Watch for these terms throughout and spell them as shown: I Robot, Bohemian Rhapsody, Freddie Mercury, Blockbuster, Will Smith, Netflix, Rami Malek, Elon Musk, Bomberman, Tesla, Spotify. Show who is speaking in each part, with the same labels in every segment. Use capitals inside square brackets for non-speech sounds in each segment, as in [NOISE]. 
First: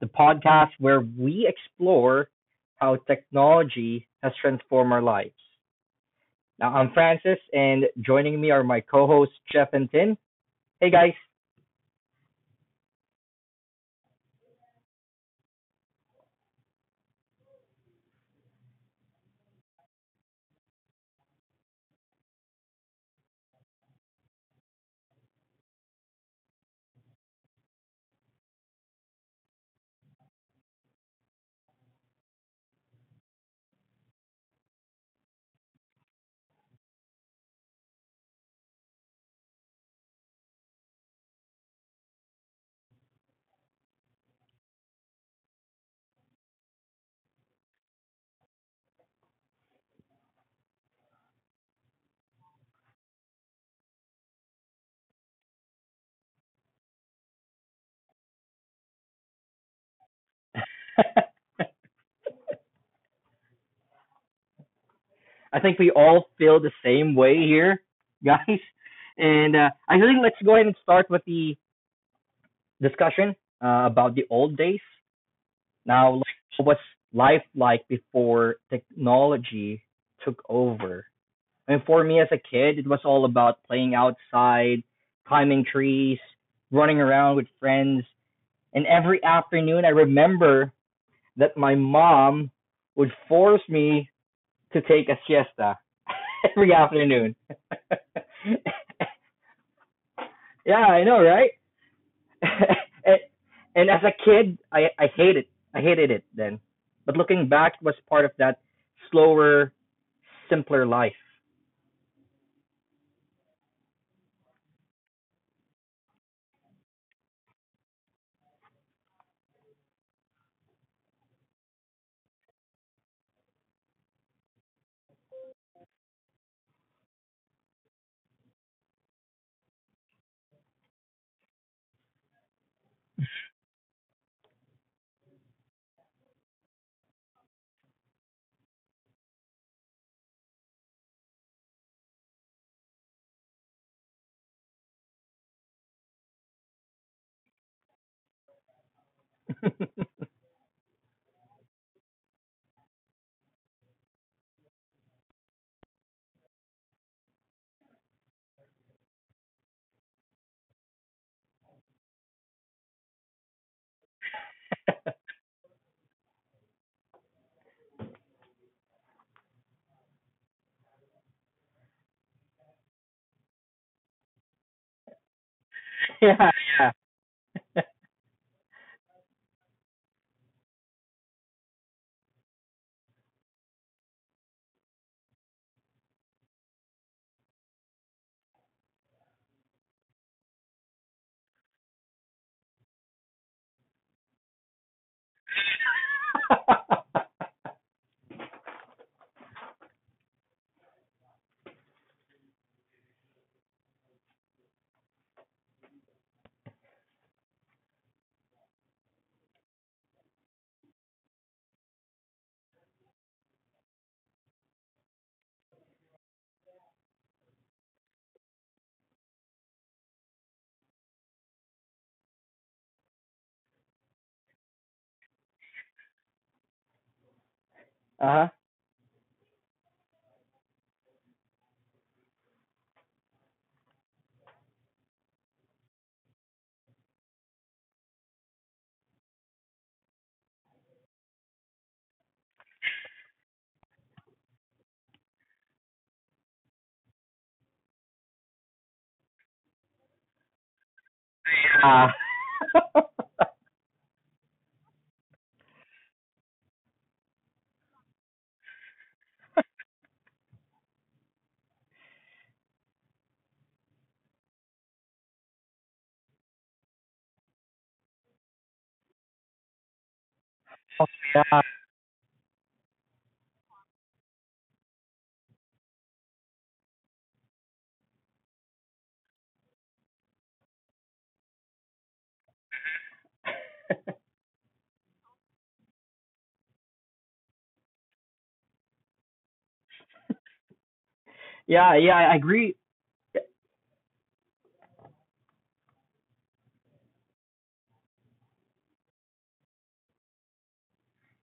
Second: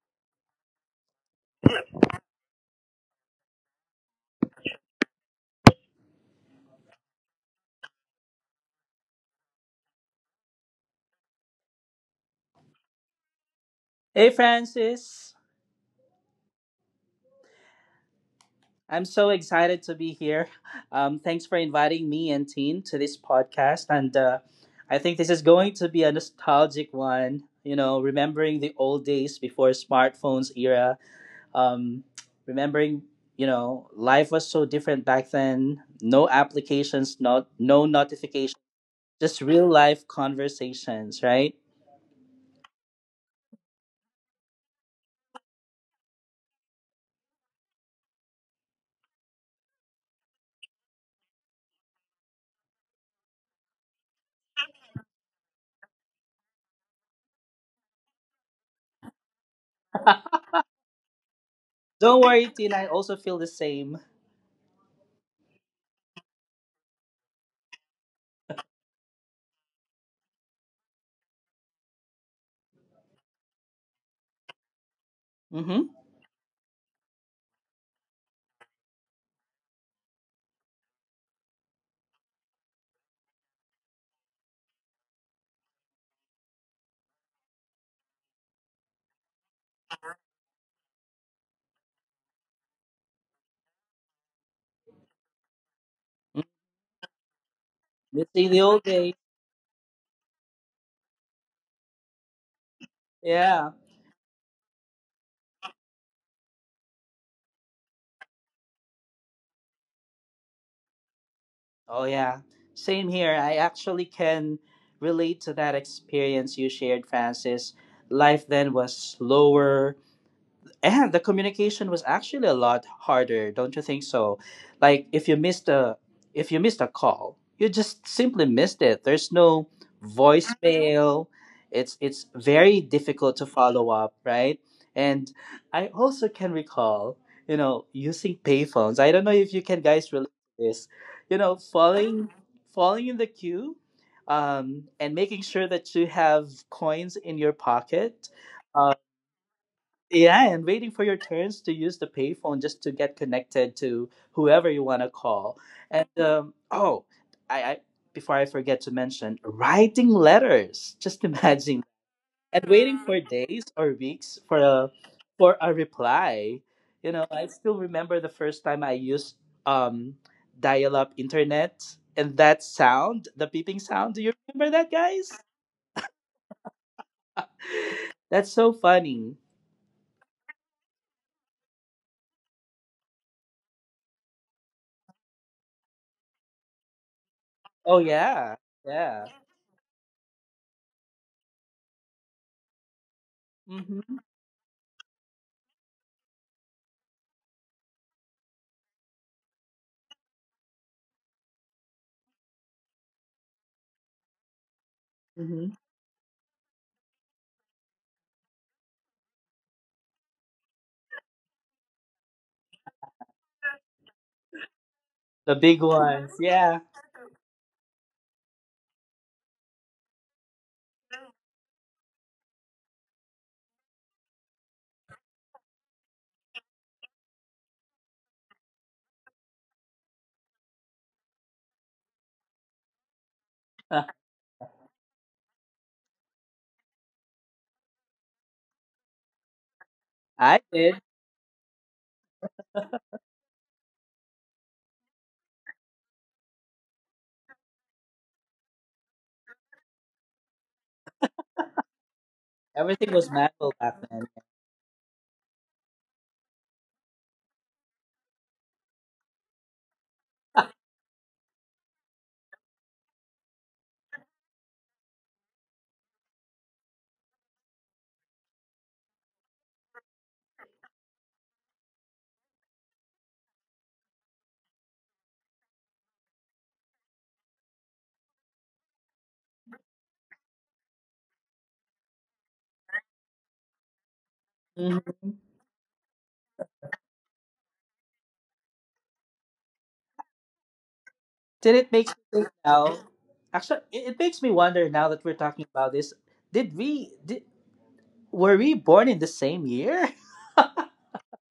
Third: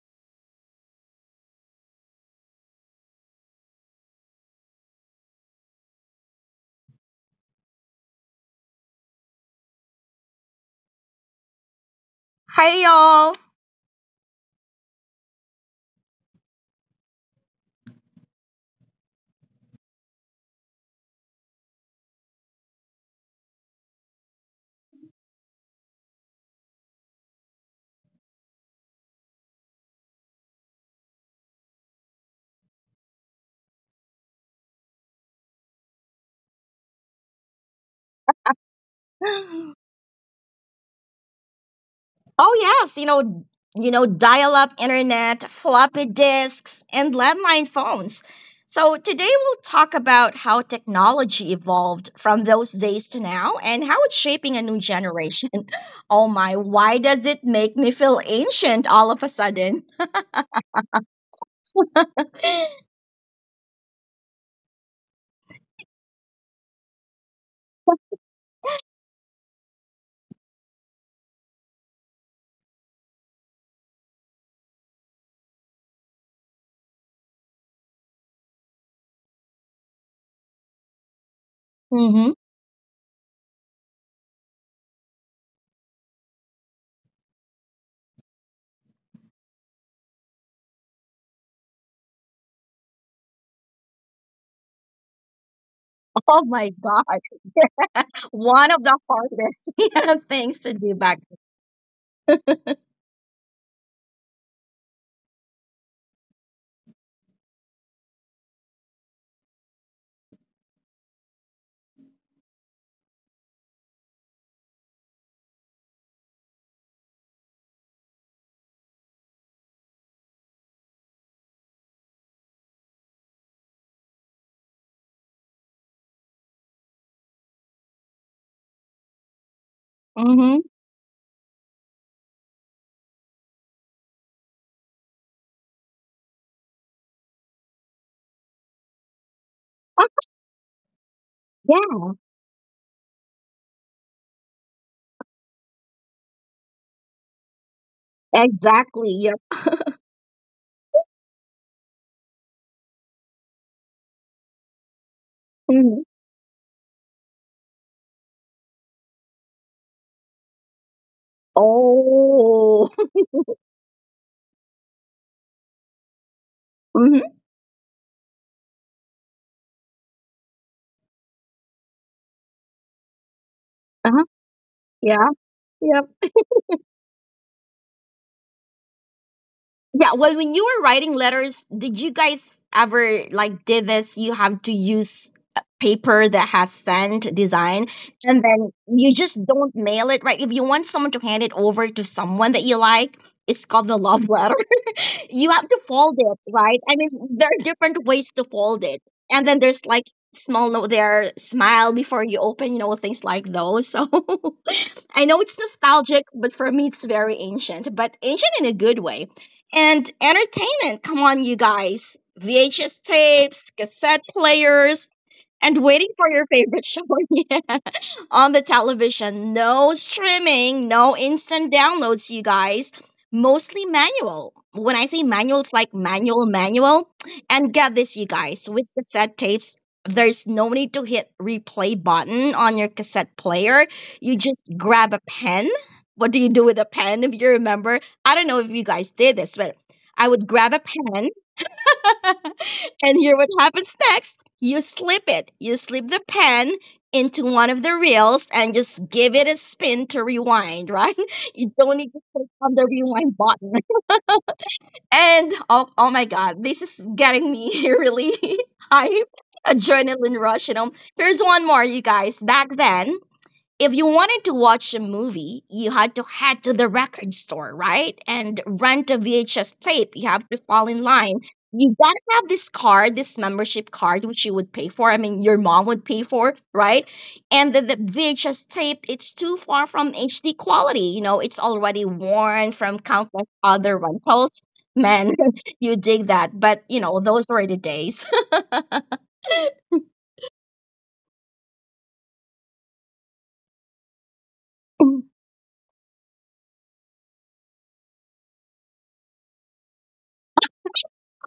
Speaker 1: the podcast where we explore how technology has transformed our lives. Now, I'm Francis, and joining me are my co hosts, Jeff and Tin. Hey, guys.
Speaker 2: Hi y'all.
Speaker 3: Hey, Francis. I'm so excited to be here. Thanks for inviting me and Teen to this podcast. And I think this is going to be a nostalgic one, you know, remembering the old days before smartphones era. Um, remembering, you know, life was so different back then. No applications, not, no notifications, just real life conversations, right?
Speaker 2: Oh yes, you know, dial-up internet, floppy disks, and landline phones. So today we'll talk about how technology evolved from those days to now and how it's shaping a new generation. [LAUGHS] Oh my, why does it make me feel ancient all of a sudden?
Speaker 3: [LAUGHS] Don't worry, Teen. I also feel the same.
Speaker 1: [LAUGHS] I think we all feel the same way here, [LAUGHS] guys. And I think let's go ahead and start with the discussion about the old days.
Speaker 3: Mm-hmm.
Speaker 1: Now, like, what was life like before technology took over? And for me
Speaker 2: hmm
Speaker 1: as a kid, it was all about playing outside, climbing trees, running around with friends. And every afternoon, I remember that my mom would force me to take a siesta
Speaker 2: [LAUGHS] Oh
Speaker 3: Mm-hmm.
Speaker 1: [LAUGHS]
Speaker 2: my
Speaker 1: every
Speaker 2: God.
Speaker 1: afternoon.
Speaker 3: Missing the
Speaker 2: One
Speaker 1: [LAUGHS]
Speaker 2: of
Speaker 3: old
Speaker 2: the
Speaker 3: days.
Speaker 2: hardest [LAUGHS] yeah, things to do
Speaker 1: Yeah, I
Speaker 2: back
Speaker 1: know,
Speaker 2: then.
Speaker 1: right? [LAUGHS] and,
Speaker 3: Yeah.
Speaker 1: and as a kid, I hated it. I hated it then. But looking back, it was part of that slower, simpler life.
Speaker 3: Oh, yeah. Same here. I actually can relate to that experience you shared, Francis. Life then was slower, and the communication was actually a lot harder, don't you think so? Like if you missed a call, you just simply missed it. There's no
Speaker 2: hmm
Speaker 3: voicemail. It's very difficult to follow up, right? And I also can recall, you know, using payphones. I don't know if you can
Speaker 2: Oh,
Speaker 3: guys relate to this. You know,
Speaker 2: [LAUGHS] yeah,
Speaker 3: falling in the queue, and making sure that you have coins in your pocket, uh,
Speaker 2: exactly. Yep.
Speaker 3: yeah, and waiting for your turns to use the payphone just to get connected to whoever you want to call.
Speaker 2: Mhm.
Speaker 3: And oh, I before I forget to mention, writing letters. [LAUGHS] Just imagine, and
Speaker 2: Oh.
Speaker 3: waiting for days or weeks for a reply. You know,
Speaker 2: [LAUGHS]
Speaker 3: I still remember the first time I used, um, dial-up internet, and that sound, the beeping sound. Do
Speaker 2: Uh-huh.
Speaker 3: you remember that,
Speaker 2: Yeah.
Speaker 3: guys?
Speaker 2: Yep.
Speaker 1: [LAUGHS] Yeah, yeah.
Speaker 3: That's so funny.
Speaker 2: Yeah. Well, when you were writing letters, did you guys ever like did this? You have to use a paper that has sand design,
Speaker 3: Oh
Speaker 2: and
Speaker 3: yeah,
Speaker 2: then you
Speaker 3: yeah.
Speaker 2: just don't mail it, right? If you want someone to hand it over to someone that you like, it's called a
Speaker 3: Mm-hmm.
Speaker 2: love letter. You have to fold it,
Speaker 1: [LAUGHS]
Speaker 2: right? I mean,
Speaker 1: Uh
Speaker 2: there are different ways to fold it. And then there's like small note there, smile before you open, things like those. So [LAUGHS] I know it's
Speaker 3: Mm-hmm.
Speaker 2: nostalgic, but for me, it's very ancient, but ancient in a good way. And entertainment, come on, you guys. VHS tapes, cassette players,
Speaker 3: The big
Speaker 2: and waiting for
Speaker 3: ones,
Speaker 2: your
Speaker 3: yeah.
Speaker 2: favorite show. [LAUGHS] on the television. No streaming, no instant downloads, you guys. Mostly manual. When I say manual, it's like manual, manual. And get this, you
Speaker 1: huh.
Speaker 2: guys, with cassette tapes, there's no need to hit replay button on your cassette player.
Speaker 3: [LAUGHS]
Speaker 2: You just grab a pen. What do you do with a pen if you remember? I don't know if you guys did this, but I would
Speaker 3: I
Speaker 2: grab a
Speaker 3: did.
Speaker 2: pen and here what happens next? You slip it. You slip the pen into one of the reels and just give it a spin to rewind, right? [LAUGHS] You don't need
Speaker 1: Uh,
Speaker 2: to click on the
Speaker 1: [LAUGHS] oh,
Speaker 3: Everything was
Speaker 2: rewind button.
Speaker 3: metal
Speaker 2: [LAUGHS]
Speaker 3: back then.
Speaker 2: And oh, oh my God, this is getting me [LAUGHS] really [LAUGHS] hype. Adrenaline rush, you know. Here's one more, you guys. Back then, if you wanted to watch a movie, you had to head to the record store, right? And rent a VHS tape. You have to fall in line.
Speaker 1: yeah,
Speaker 2: You gotta have this card, this membership card, which you would pay for. I mean, your mom would pay for, right? And the VHS tape, it's too far from HD quality. You know, it's already worn from countless other rentals.
Speaker 3: Hmm.
Speaker 2: Man, [LAUGHS] you dig that. But, you know, those were the days.
Speaker 3: Did it
Speaker 1: yeah,
Speaker 3: make you
Speaker 1: yeah, I
Speaker 3: think
Speaker 1: agree.
Speaker 3: now? Actually, it makes me wonder now that
Speaker 2: [LAUGHS]
Speaker 3: we're
Speaker 2: Oh
Speaker 3: talking about this. Did we? Did, were we born in the same year?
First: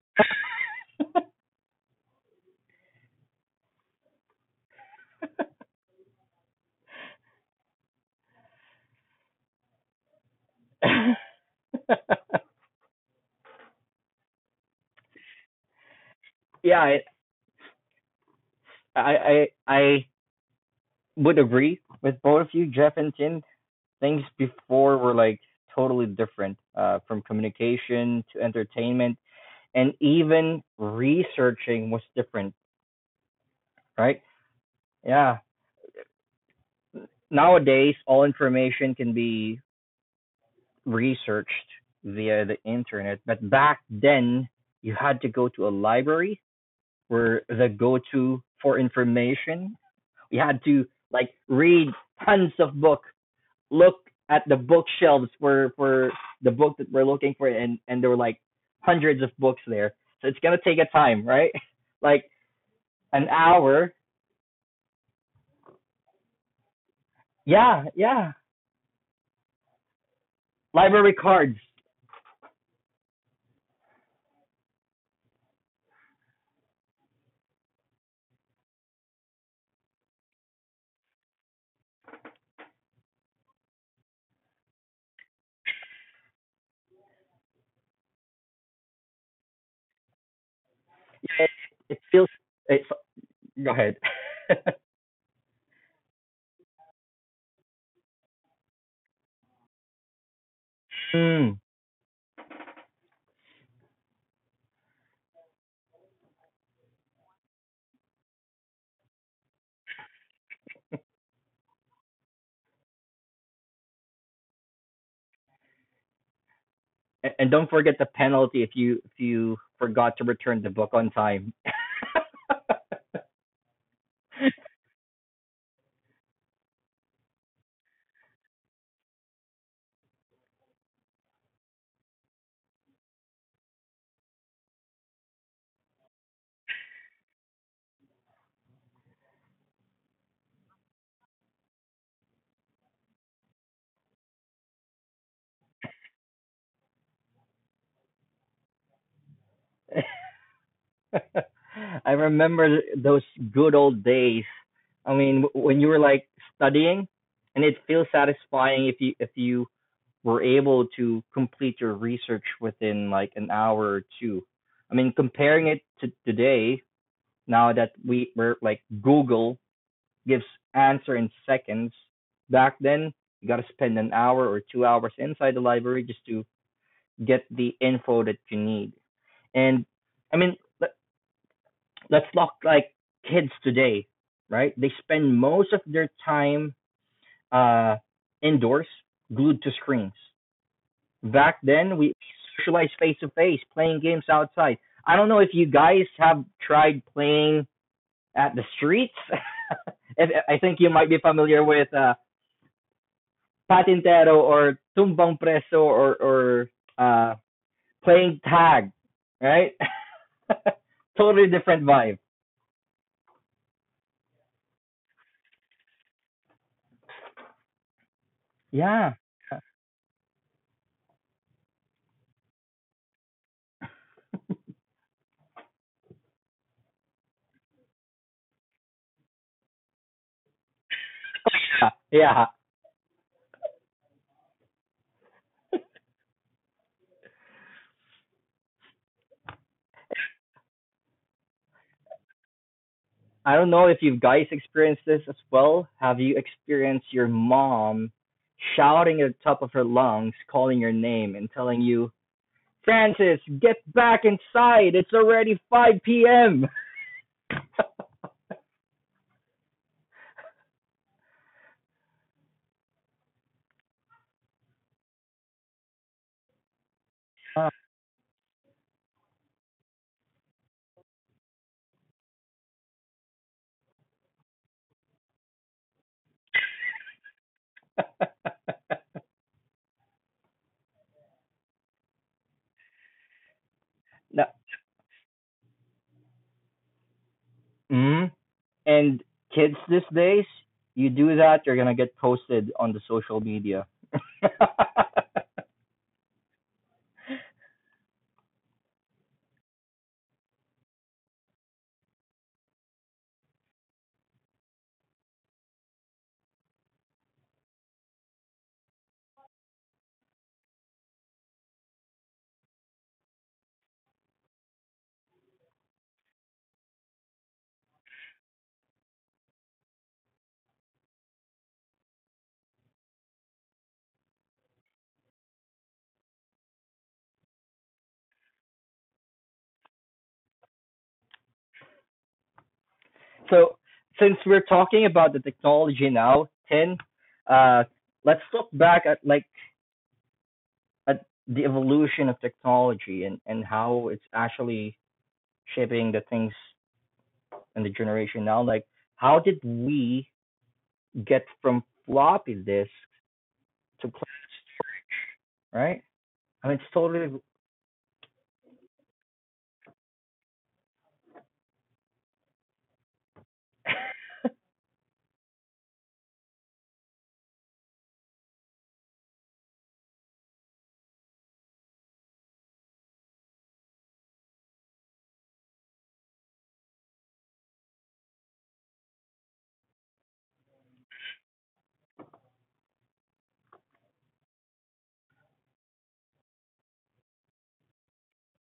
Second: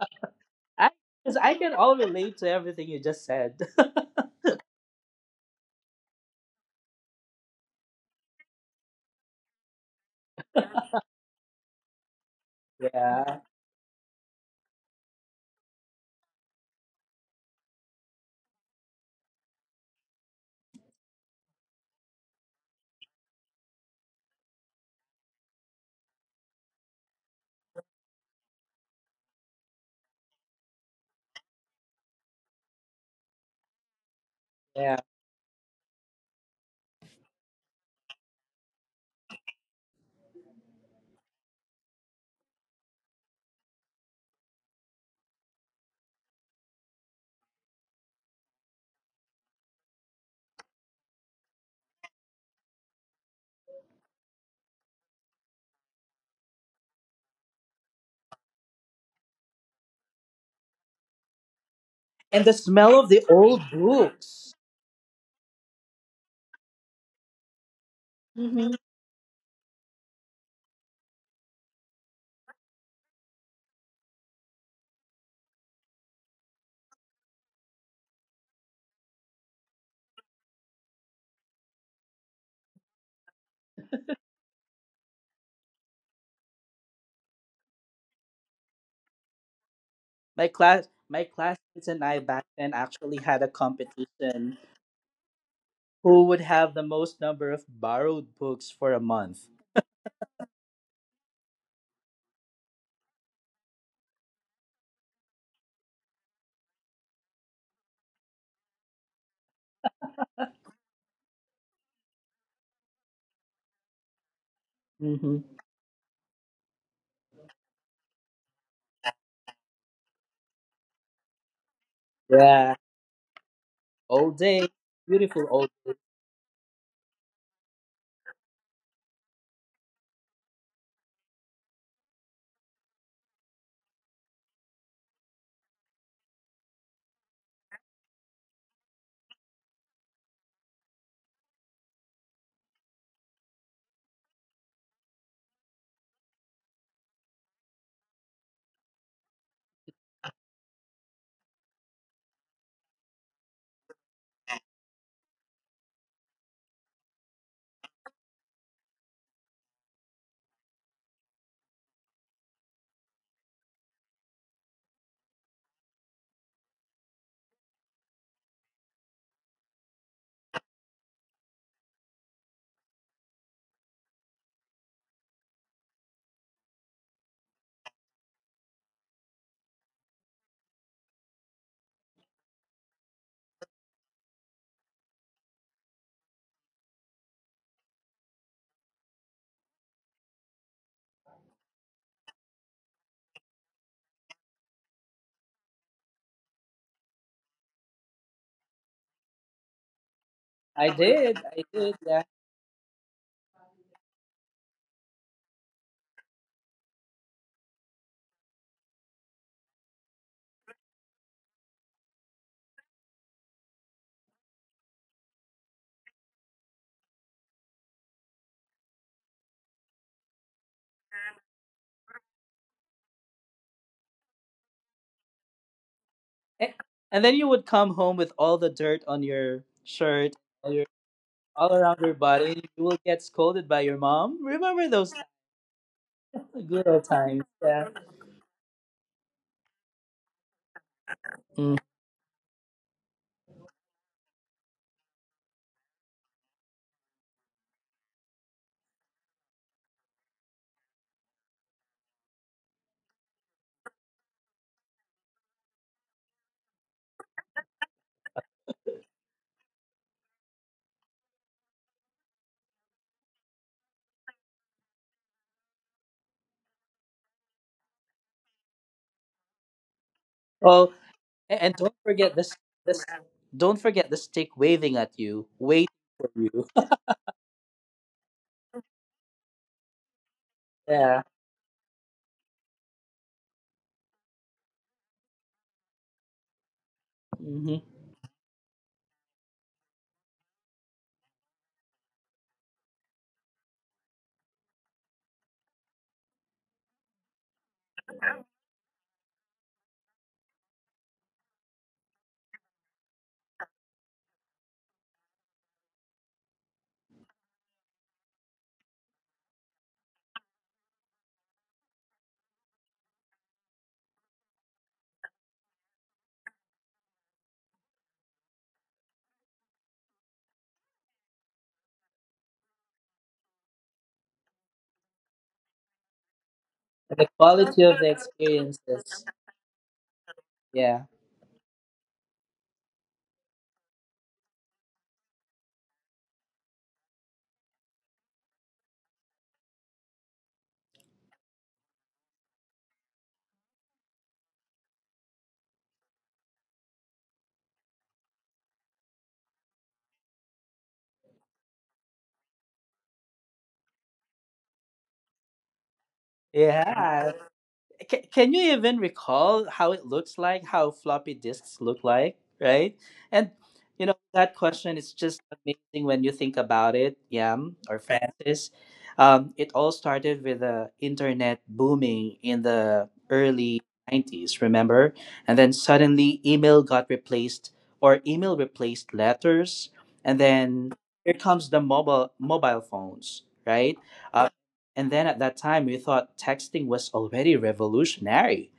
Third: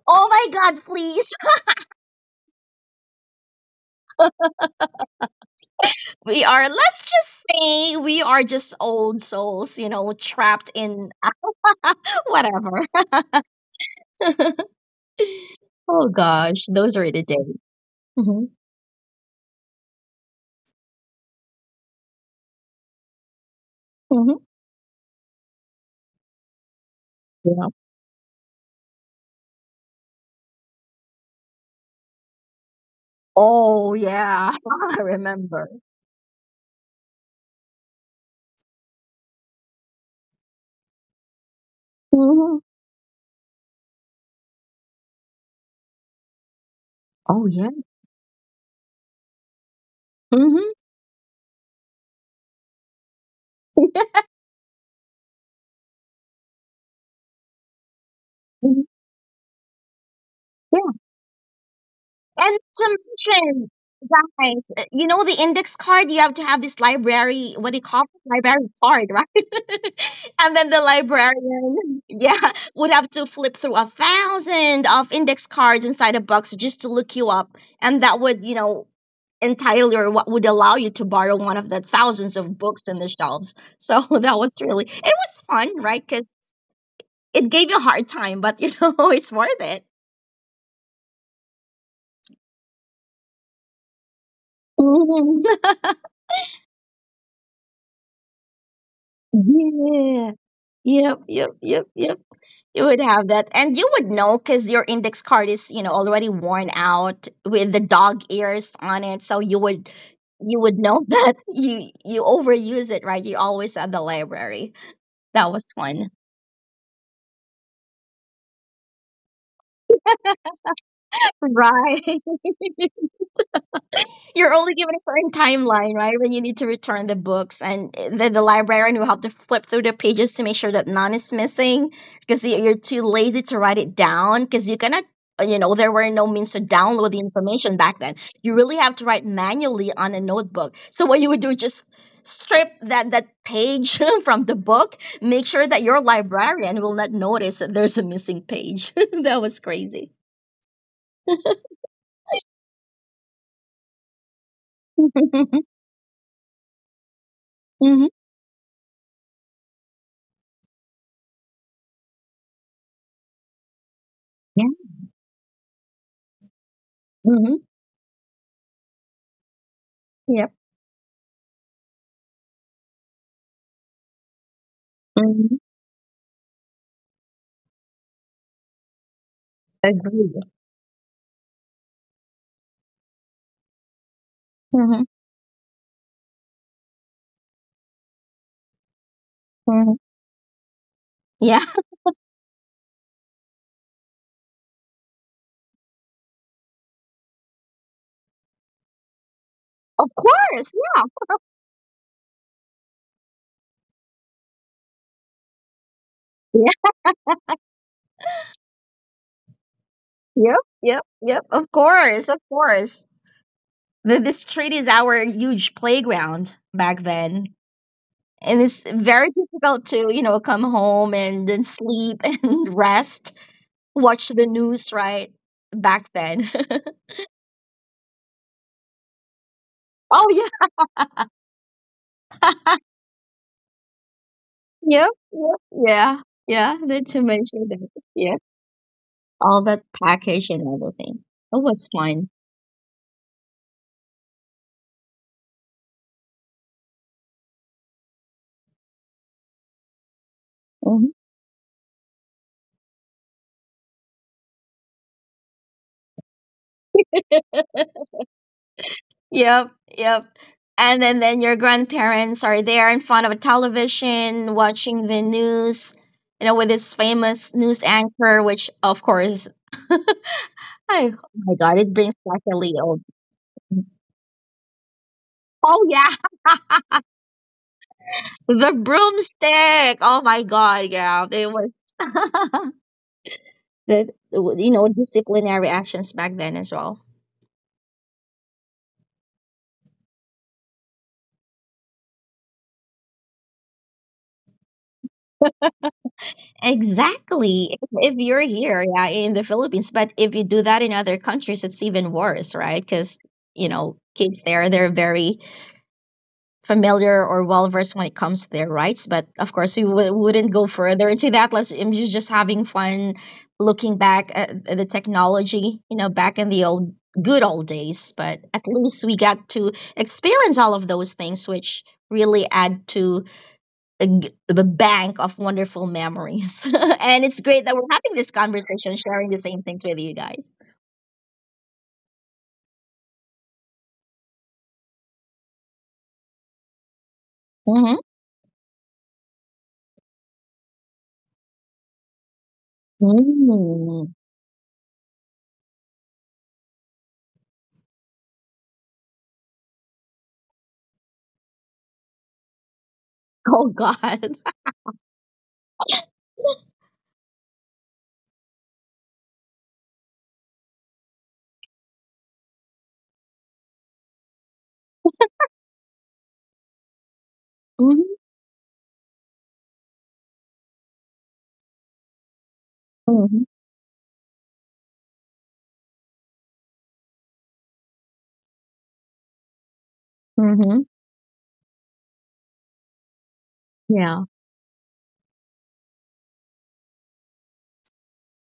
Speaker 2: my
Speaker 3: [LAUGHS]
Speaker 2: God,
Speaker 3: I,
Speaker 2: please.
Speaker 3: because I can all relate to everything you just said.
Speaker 2: We are, let's just say, we are just old souls, you know, trapped in
Speaker 1: [LAUGHS]
Speaker 2: [LAUGHS] whatever.
Speaker 3: [LAUGHS] Yeah,
Speaker 2: [LAUGHS] Oh gosh,
Speaker 1: yeah,
Speaker 2: those
Speaker 1: I,
Speaker 2: are the days. hmm
Speaker 1: I, I, I would agree with both of you, Jeff and Tim. Things
Speaker 2: hmm
Speaker 1: before were like totally different, from
Speaker 2: Yeah.
Speaker 1: communication to entertainment, and even researching was different,
Speaker 2: Oh
Speaker 1: right?
Speaker 2: yeah, [LAUGHS]
Speaker 3: yeah.
Speaker 2: I
Speaker 1: Yeah.
Speaker 2: remember.
Speaker 1: Nowadays, all information can be researched via
Speaker 2: hmm
Speaker 1: the internet, but back then you had to go to a library
Speaker 2: Oh
Speaker 1: were
Speaker 2: yeah.
Speaker 1: the go-to for information. We had
Speaker 2: hmm
Speaker 1: to like read tons of books. Look at the bookshelves for the book that we're looking for, and there were like
Speaker 2: hmm
Speaker 1: hundreds of books there. So it's gonna take a time, right? [LAUGHS] Like
Speaker 3: And the
Speaker 2: And
Speaker 3: smell of the
Speaker 1: an
Speaker 3: old
Speaker 2: submission,
Speaker 1: hour.
Speaker 3: books.
Speaker 2: guys. You know the index card. You have to have this library. What do you
Speaker 1: Yeah,
Speaker 2: call it?
Speaker 1: yeah.
Speaker 2: Library
Speaker 3: Hmm.
Speaker 2: card, right? [LAUGHS] And then the
Speaker 1: Library cards.
Speaker 2: librarian, yeah, would have to flip through a thousand of index cards inside a box just to look you up, and that would, you know, entitle you or what would allow you to borrow one of the thousands of books in the shelves. So [LAUGHS] that was really it was fun, right? Because it gave you a hard time, but you know [LAUGHS] it's worth it.
Speaker 3: My
Speaker 1: It,
Speaker 3: classmates
Speaker 1: it
Speaker 3: and I
Speaker 1: feels.
Speaker 3: back then
Speaker 1: It's,
Speaker 3: actually had a
Speaker 1: go ahead.
Speaker 3: competition.
Speaker 1: [LAUGHS]
Speaker 2: Mhm. [LAUGHS]
Speaker 3: Who would have the most number of borrowed books for a month?
Speaker 2: Yeah. Yep, yep,
Speaker 1: Mm.
Speaker 2: yep, yep. You would have that. And you would know because your index card is, you know, already worn out with the dog ears on it. So you would know [LAUGHS] that you overuse it, right? You're always at the library. That
Speaker 3: Hmm.
Speaker 2: was fun. [LAUGHS]
Speaker 1: And don't forget the penalty if you forgot to return the book on time.
Speaker 2: Right.
Speaker 3: Yeah,
Speaker 2: [LAUGHS]
Speaker 3: all
Speaker 2: You're only
Speaker 3: day,
Speaker 2: given a certain
Speaker 3: beautiful all.
Speaker 2: timeline, right? When you need to return the books, and the librarian will have to flip through the pages to make sure that none is missing because you're too lazy to write it down because you cannot, you know, there were no means to download the information back then. You really have to write manually on a notebook. So, what you would do is just strip that page [LAUGHS] from the book, make sure that your librarian will not notice that there's a missing page. [LAUGHS] That was crazy.
Speaker 1: [LAUGHS] [LAUGHS] I remember those good old days.
Speaker 2: [LAUGHS]
Speaker 1: I mean, when you were like studying, and it
Speaker 2: hmm
Speaker 1: feels satisfying if you were able to complete your research within like an hour or two.
Speaker 2: Yeah.
Speaker 1: I mean, comparing it to today,
Speaker 2: hmm
Speaker 1: now that we were like Google gives
Speaker 2: Yep.
Speaker 1: answer in seconds. Back then, you got to spend an hour or 2 hours
Speaker 2: hmm
Speaker 1: inside the library just to get the info that you need. And
Speaker 2: Agreed.
Speaker 1: I mean, let's look like kids today, right? They
Speaker 2: hmm
Speaker 1: spend most of their time uh, indoors, glued to
Speaker 2: hmm
Speaker 1: screens.
Speaker 2: Yeah,
Speaker 1: Back then, we socialized face to face, playing games outside. I don't know if you guys have tried playing at the streets.
Speaker 2: of
Speaker 1: [LAUGHS] I
Speaker 2: course.
Speaker 1: think you
Speaker 2: Yeah.
Speaker 1: might be familiar
Speaker 3: I
Speaker 1: with
Speaker 3: did, yeah.
Speaker 1: patintero or tumbang preso or
Speaker 2: Yeah.
Speaker 1: uh, playing tag, right?
Speaker 2: Yep.
Speaker 1: [LAUGHS]
Speaker 2: Yep. Yep.
Speaker 1: Totally
Speaker 2: Of
Speaker 1: different vibe.
Speaker 2: course. Of course. The street is our huge playground back then. And it's
Speaker 1: Yeah,
Speaker 2: very difficult to, you know, come home and then sleep [LAUGHS] and rest, watch the news, right? Back then.
Speaker 3: A-
Speaker 2: [LAUGHS]
Speaker 3: and then you would come home with all the dirt on your
Speaker 2: Oh,
Speaker 3: shirt,
Speaker 2: yeah.
Speaker 3: all your all around your
Speaker 1: yeah.
Speaker 3: body. You will get scolded by your mom. Remember
Speaker 2: Yep.
Speaker 3: those
Speaker 2: Yep. Yeah. Yeah.
Speaker 3: good
Speaker 2: Need
Speaker 3: old
Speaker 2: to
Speaker 3: times,
Speaker 2: mention that.
Speaker 3: yeah.
Speaker 2: Yeah. All that package and everything. It
Speaker 3: Mm.
Speaker 2: was fun.
Speaker 1: I don't know if you guys experienced this as well. Have you experienced your mom shouting at the top of her lungs, calling your
Speaker 2: Mm-hmm.
Speaker 1: name and telling you, Francis, get back inside. It's already 5 p.m.
Speaker 2: Yep, yep. And then your grandparents are there in front of a television watching the news, you know, with this famous
Speaker 1: Uh, [LAUGHS]
Speaker 2: news anchor, which of course,
Speaker 3: Oh,
Speaker 2: I, oh my
Speaker 3: a-
Speaker 2: God,
Speaker 3: and
Speaker 2: it
Speaker 3: don't
Speaker 2: brings back
Speaker 3: forget
Speaker 2: a
Speaker 3: this.
Speaker 2: little.
Speaker 3: This don't forget the stick waving at you,
Speaker 2: Oh
Speaker 3: waiting
Speaker 2: yeah,
Speaker 3: for you. [LAUGHS]
Speaker 2: [LAUGHS] the broomstick. Oh my God, yeah,
Speaker 3: Yeah.
Speaker 2: it was [LAUGHS] that
Speaker 1: no.
Speaker 2: you know disciplinary actions back then as well.
Speaker 3: Hmm.
Speaker 1: Mm. And kids these days, you do that, you're going to get posted on the social media. [LAUGHS]
Speaker 2: Exactly. If you're here, yeah, in the Philippines, but if you do that in other countries, it's even worse, right? Because, you know, kids there, they're very familiar or well versed when it comes to their rights. But of course, wouldn't go further into that. Let's just having fun looking back at the technology, you know, back in the old good old days. But at least we got to experience all of those things, which really add to the bank of wonderful memories. [LAUGHS]
Speaker 3: The
Speaker 2: And it's
Speaker 3: quality
Speaker 2: great that
Speaker 3: of
Speaker 2: we're
Speaker 3: the
Speaker 2: having this conversation,
Speaker 3: experiences.
Speaker 2: sharing the same things with you guys.
Speaker 3: Yeah.
Speaker 1: So, since we're talking about the technology now, Tin, uh,
Speaker 2: hmm
Speaker 1: let's look back at like at the evolution of technology and how it's
Speaker 2: mm
Speaker 1: actually shaping the things in the generation now. Like, how did we get from floppy disks
Speaker 2: Oh,
Speaker 1: to flash,
Speaker 2: God.
Speaker 1: right? I mean,
Speaker 2: [LAUGHS]
Speaker 1: it's totally
Speaker 3: Yeah. Can you even recall how it looks like, how floppy disks look like, right? And you know, that question is just amazing when you think about it, Yam or Francis. It all started with the internet booming in the
Speaker 2: Mm-hmm.
Speaker 3: early 90s, remember? And then suddenly email replaced letters. And then
Speaker 2: Mm-hmm.
Speaker 3: here comes the mobile phones, right?
Speaker 2: Yeah,
Speaker 3: Uh, and then at that time, we thought texting was already revolutionary.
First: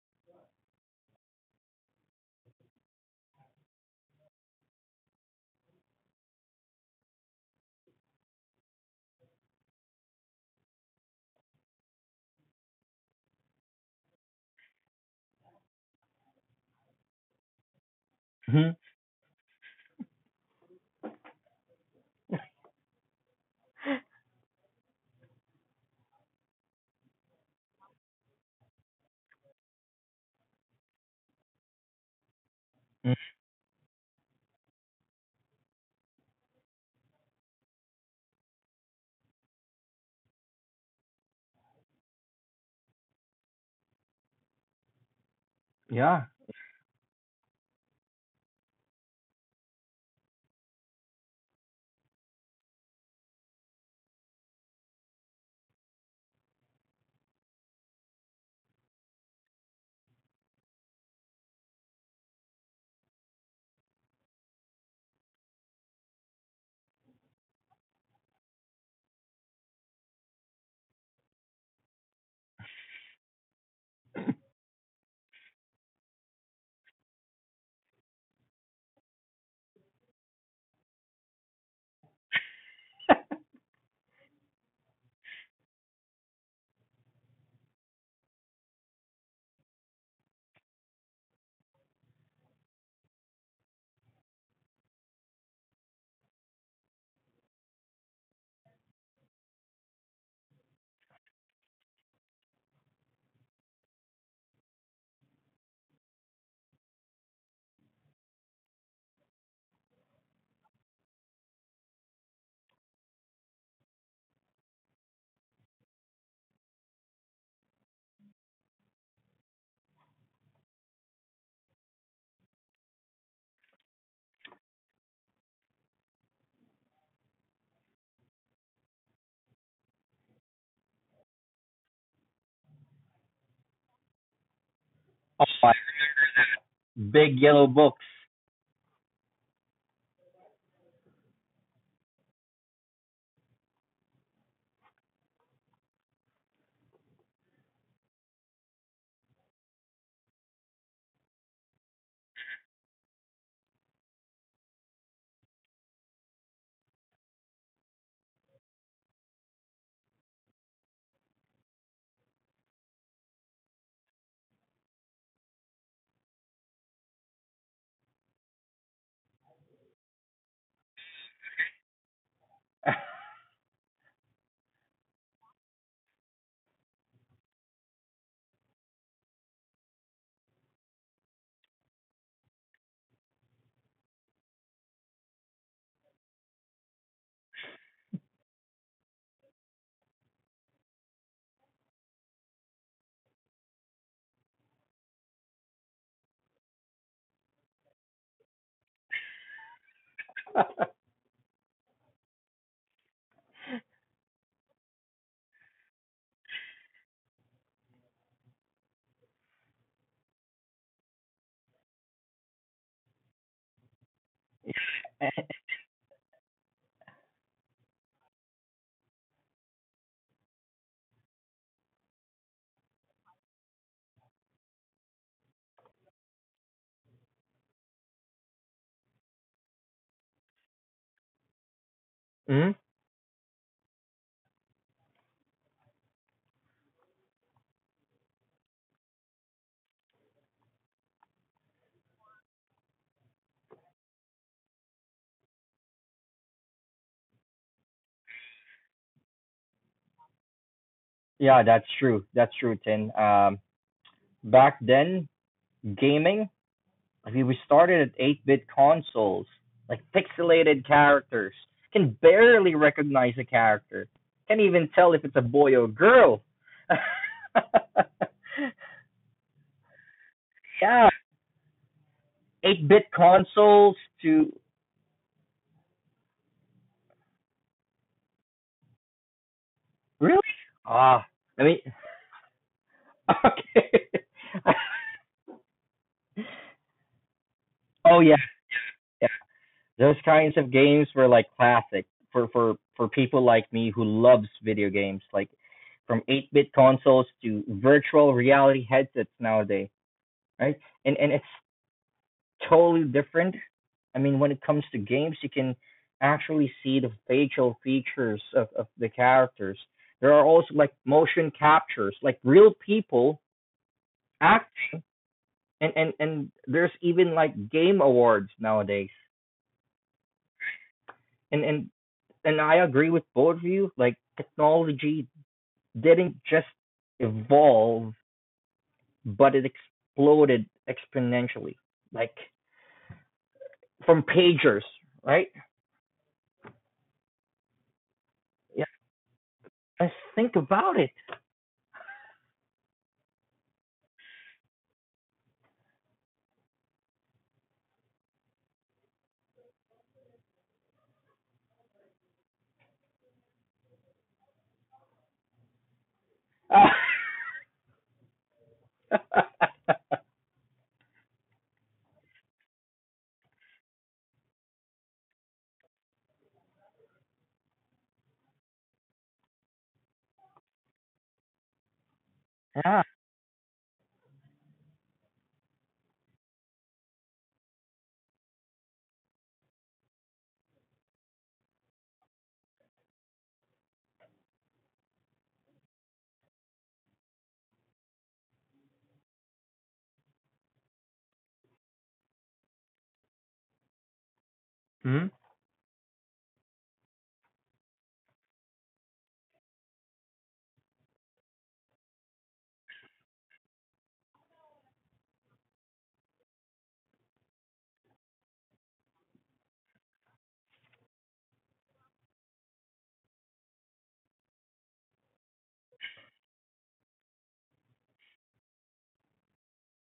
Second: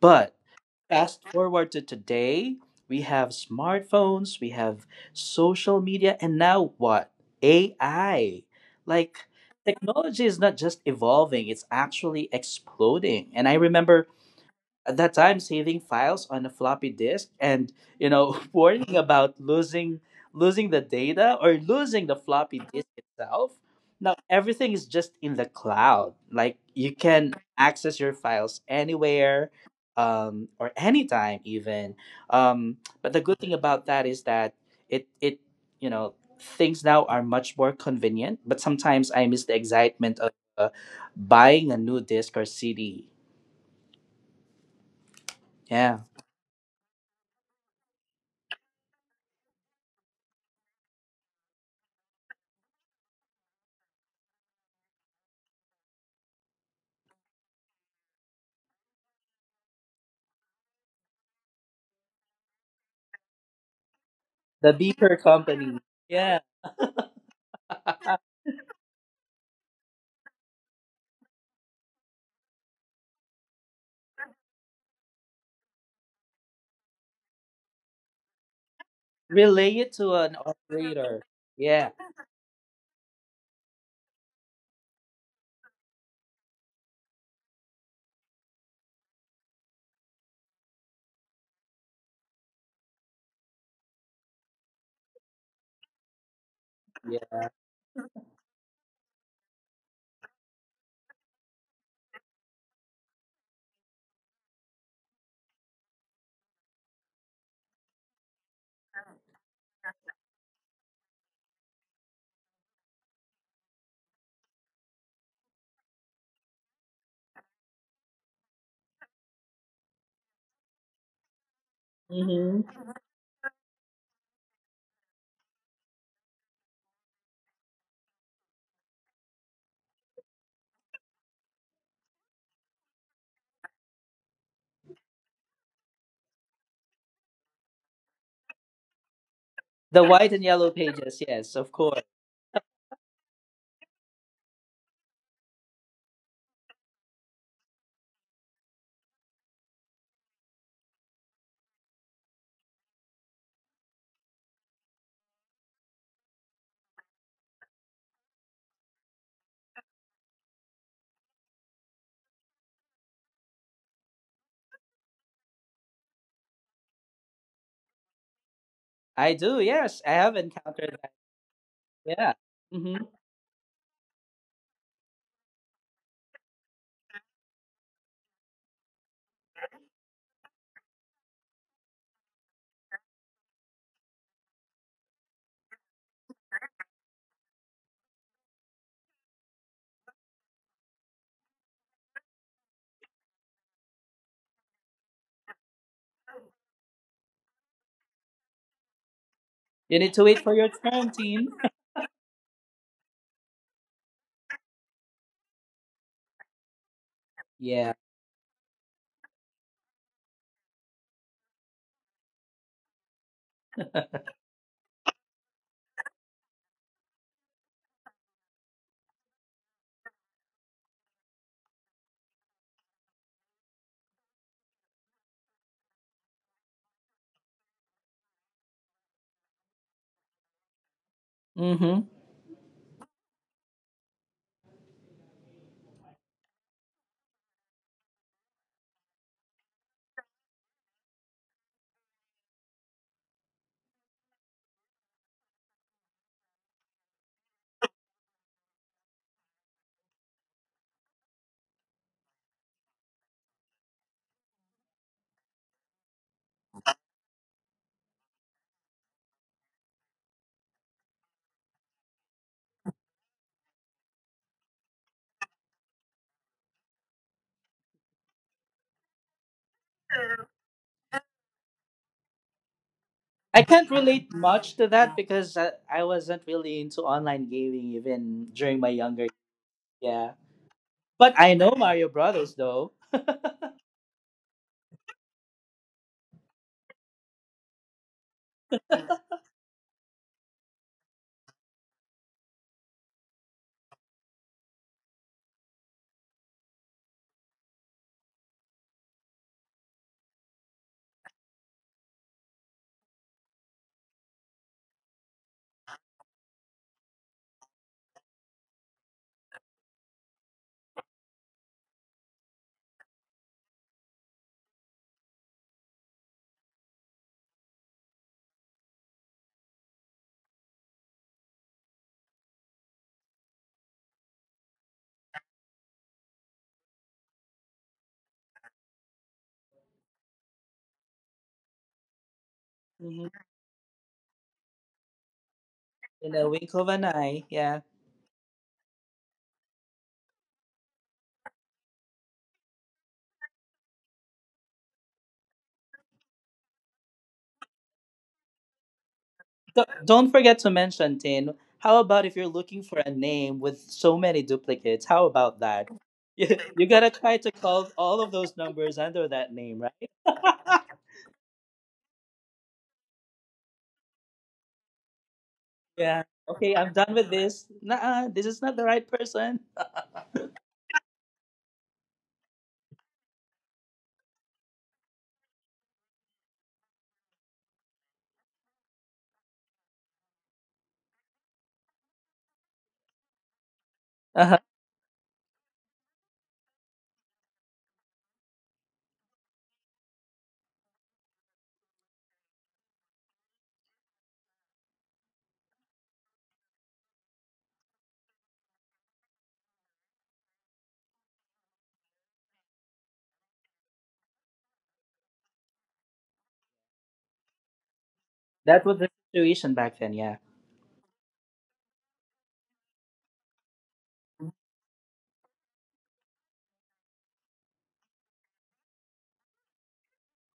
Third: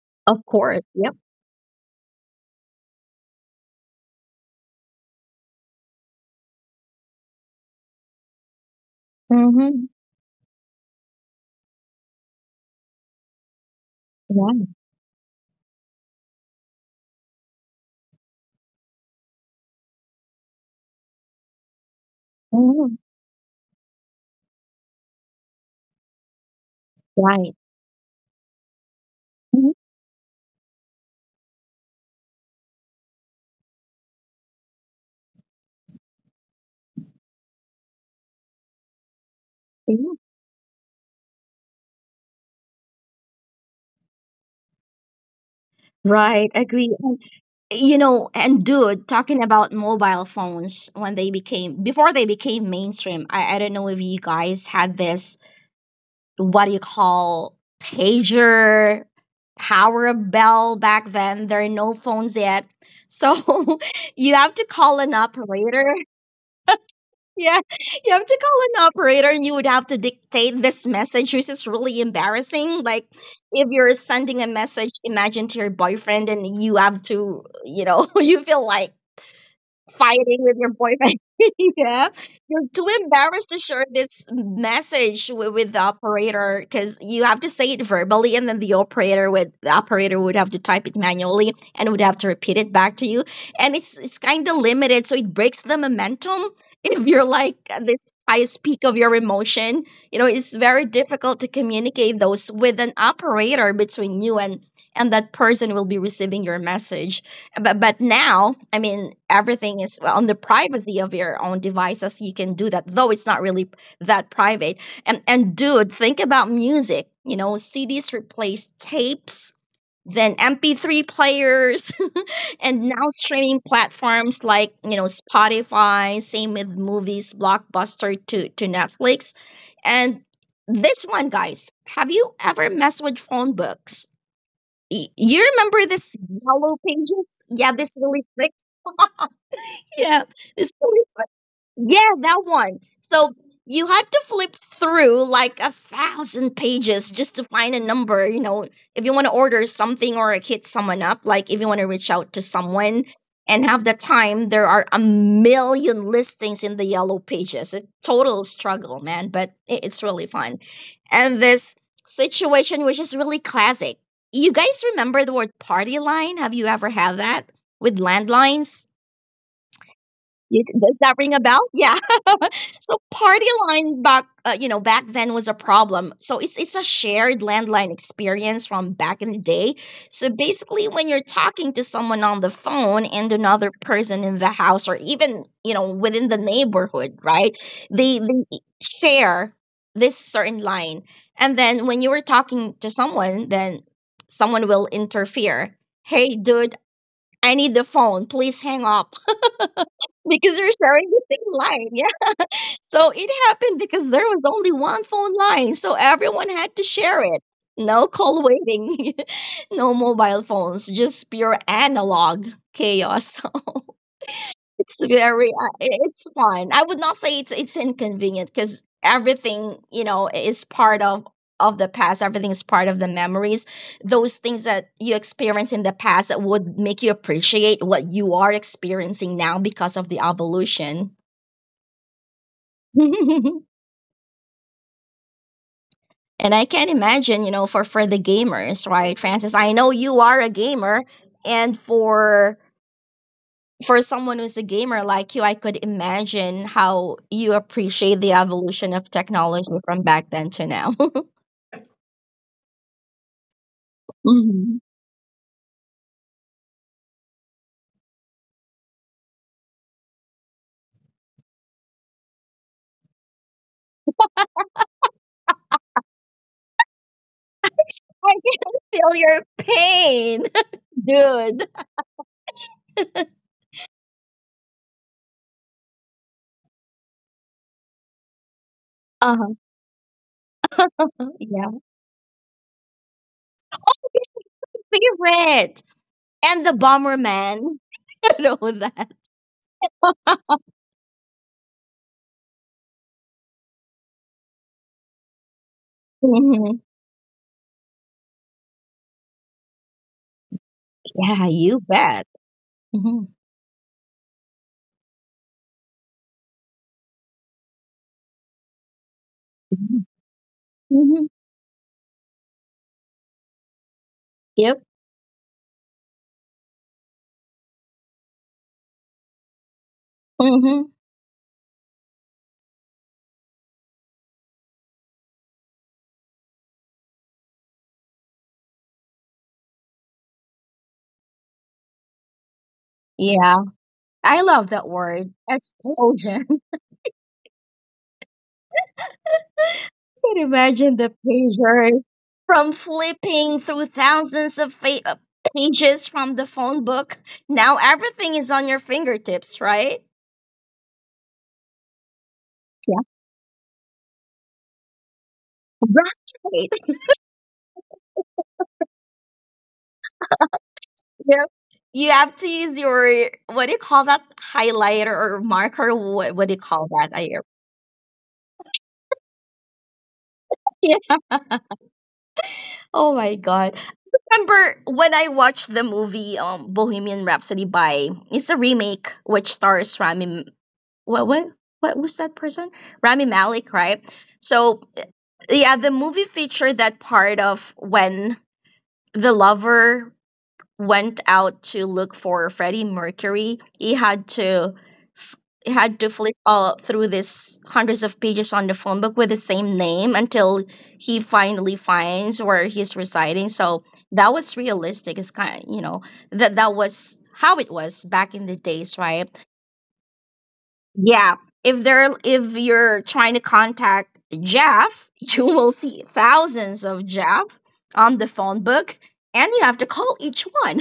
Speaker 3: But
Speaker 2: of course. Yep.
Speaker 3: fast forward to today, we have smartphones, we have social media, and now what? AI. Like,
Speaker 2: Mm-hmm.
Speaker 3: technology is not just evolving, it's actually exploding. And I remember
Speaker 2: Right.
Speaker 3: at that time, saving files on a floppy disk and, you know, [LAUGHS]
Speaker 1: Mhm.
Speaker 3: worrying about losing the data or losing the floppy
Speaker 2: hmm
Speaker 3: disk itself. Now everything is just in the cloud. Like, you can
Speaker 2: Right.
Speaker 3: access your files anywhere,
Speaker 2: hmm
Speaker 3: or anytime even.
Speaker 1: Mhm.
Speaker 3: But the good thing about that is that it you know things now are much more convenient. But sometimes I miss the
Speaker 2: Yeah.
Speaker 3: excitement of uh, buying a new disc or CD. Yeah.
Speaker 1: Yeah.
Speaker 2: Right. Agree. You know, and dude, talking about mobile phones when they became before they became mainstream, I don't know if you guys had this what do you call pager power bell back then there are no phones yet so [LAUGHS]
Speaker 3: The
Speaker 2: you have to
Speaker 3: beeper
Speaker 2: call an
Speaker 3: company.
Speaker 2: operator
Speaker 3: Yeah,
Speaker 2: [LAUGHS] yeah you have to call an operator and you would have to dictate this message which is really embarrassing like if you're sending a message imagine to your boyfriend and you have to you know [LAUGHS] you feel like
Speaker 3: relay it to an
Speaker 2: fighting with your
Speaker 3: operator.
Speaker 2: boyfriend. [LAUGHS]
Speaker 3: Yeah,
Speaker 2: Yeah, you're too embarrassed to share this message with the operator because you have to say it verbally, and then the operator would have to type it manually and would have to repeat it back to you. And it's kind of limited, so it breaks the momentum. [LAUGHS] If you're like
Speaker 3: yeah.
Speaker 2: at this highest peak of your emotion, you know it's very difficult to communicate those with an operator between you and that person who will be receiving your message but now I mean everything is on the privacy of your own devices you can do that though it's not really that private and dude think about music you know CDs replaced tapes then MP3 players [LAUGHS] and
Speaker 3: Hmm.
Speaker 2: now streaming platforms like you know Spotify same with movies Blockbuster to Netflix and this one guys have you ever messed with phone books you
Speaker 1: Oh
Speaker 2: remember
Speaker 1: my
Speaker 2: this yellow pages?
Speaker 1: big
Speaker 2: Yeah,
Speaker 1: yellow
Speaker 2: this really
Speaker 1: books.
Speaker 2: thick. [LAUGHS] yeah,
Speaker 3: The white and
Speaker 2: this
Speaker 3: yellow
Speaker 2: really
Speaker 3: pages. Yes, of
Speaker 2: yeah,
Speaker 3: course.
Speaker 2: that one. So you had to flip through like a thousand pages just to find a number. You know, if you want to order something or hit someone up, like if you want to reach out to someone and have the time, there are a million listings in the yellow pages. A total struggle, man, but it's really fun. And this situation, which is really classic. You guys remember the word party line? Have you ever had that with landlines?
Speaker 3: I do. Yes, I have
Speaker 2: You, does that
Speaker 3: encountered
Speaker 2: ring
Speaker 3: that.
Speaker 2: a bell? Yeah.
Speaker 3: Yeah.
Speaker 2: So
Speaker 3: Hmm.
Speaker 2: party
Speaker 1: [LAUGHS]
Speaker 2: line back, you know, back then was a problem. So it's a shared landline experience from back in the day. So basically, when you're talking to someone on the phone and another person in the house or even you know within the neighborhood, right? They share this certain line, and then when you were talking to someone, then someone will interfere. Hey, dude, I need the phone. Please hang up
Speaker 3: You
Speaker 2: [LAUGHS]
Speaker 3: need to
Speaker 2: because
Speaker 3: wait
Speaker 2: you're
Speaker 3: for your
Speaker 2: sharing the
Speaker 3: turn,
Speaker 2: same
Speaker 3: team.
Speaker 2: line. Yeah. So it happened because there was only one phone line, so everyone had to share it. No
Speaker 3: Yeah.
Speaker 2: call waiting, [LAUGHS] no mobile phones, just pure analog chaos. [LAUGHS] So it's very, it's fun. I would not say it's inconvenient because everything you know is part of the past. Everything is part of the memories. Those things that you experience in the past that would make you appreciate what you are experiencing now because of the evolution.
Speaker 3: Hmm.
Speaker 1: Mhm.
Speaker 2: [LAUGHS] And I can imagine, you know, for the gamers, right, Francis? I know you are a gamer, and for someone who's a gamer like you, I could imagine how you appreciate the evolution of technology from back then to now. [LAUGHS]
Speaker 1: Yeah, that's true. That's true, Tin.
Speaker 2: Mhm.
Speaker 1: Back then, gaming like we started at 8-bit consoles, like pixelated characters. Can barely recognize a character. Can't even tell if it's a boy or girl.
Speaker 2: I can feel your
Speaker 1: [LAUGHS]
Speaker 2: pain, [LAUGHS] dude.
Speaker 1: Yeah, 8-bit
Speaker 3: I can't relate
Speaker 1: consoles
Speaker 3: much to
Speaker 1: to
Speaker 3: that because I wasn't really into online gaming even during my younger.
Speaker 2: Uh-huh.
Speaker 3: Yeah.
Speaker 1: really?
Speaker 3: But
Speaker 2: Yeah,
Speaker 3: I
Speaker 1: Ah,
Speaker 3: know
Speaker 1: I
Speaker 3: Mario
Speaker 1: mean,
Speaker 3: Brothers though.
Speaker 1: okay.
Speaker 2: favorite and the Bomberman. [LAUGHS] I know
Speaker 1: [LAUGHS] Oh yeah,
Speaker 2: that.
Speaker 1: yeah. Those kinds of games were like classic for people like me who loves video games, like
Speaker 2: Mhm.
Speaker 1: from 8-bit consoles to virtual reality headsets nowadays. Right?
Speaker 2: Yeah, you
Speaker 1: And it's
Speaker 2: bet. hmm
Speaker 1: totally different. I mean, when it comes to games, you can actually see the facial features of the characters. There are
Speaker 2: hmm
Speaker 1: also like motion captures, like real people
Speaker 2: Yep.
Speaker 1: acting, and there's even like game awards nowadays.
Speaker 2: hmm
Speaker 1: And and and I agree with both of you. Like technology didn't just evolve, but it exploded exponentially. Like
Speaker 2: Yeah.
Speaker 3: Hmm.
Speaker 2: I love that
Speaker 1: from
Speaker 2: word,
Speaker 1: pagers, right?
Speaker 2: explosion.
Speaker 3: In
Speaker 2: [LAUGHS]
Speaker 3: a wink of an eye. Yeah.
Speaker 2: Can you
Speaker 1: Let's
Speaker 2: imagine the
Speaker 1: think about it.
Speaker 2: pictures from flipping through thousands of pages from the phone book? Now everything is on your fingertips, right?
Speaker 3: D- don't forget to mention, Tin. How about if you're
Speaker 2: Yeah.
Speaker 3: looking for a name with so many duplicates? How about that? [LAUGHS]
Speaker 2: Right.
Speaker 3: You gotta try to call all of those numbers under that name, right?
Speaker 1: [LAUGHS]
Speaker 2: [LAUGHS]
Speaker 3: [LAUGHS]
Speaker 2: yeah. You have to use your, what do you call that? Highlighter or marker? What
Speaker 3: Yeah.
Speaker 2: do you call
Speaker 3: Okay,
Speaker 2: that?
Speaker 3: I'm done with this. Nah, this is not the right person. [LAUGHS]
Speaker 2: [LAUGHS] Yeah. Oh my
Speaker 1: Yeah.
Speaker 2: God. Remember when I watched the movie Bohemian Rhapsody by, it's a remake which stars Rami what what what was that person? Rami Malek, right? So
Speaker 3: Uh-huh.
Speaker 2: yeah, the movie featured that part of when the lover went out to look for Freddie Mercury. He had to f- he
Speaker 1: Hmm?
Speaker 2: had to flip all through this hundreds of pages on the phone book with the same name until he finally finds where he's residing. So that was realistic. It's kind of you know that was how it was back in the days,
Speaker 3: That was
Speaker 2: right?
Speaker 3: the situation back then, yeah.
Speaker 2: Yeah, if you're trying to contact Jeff, [LAUGHS] you will see thousands of Jeff on the phone book, and you have to call each one.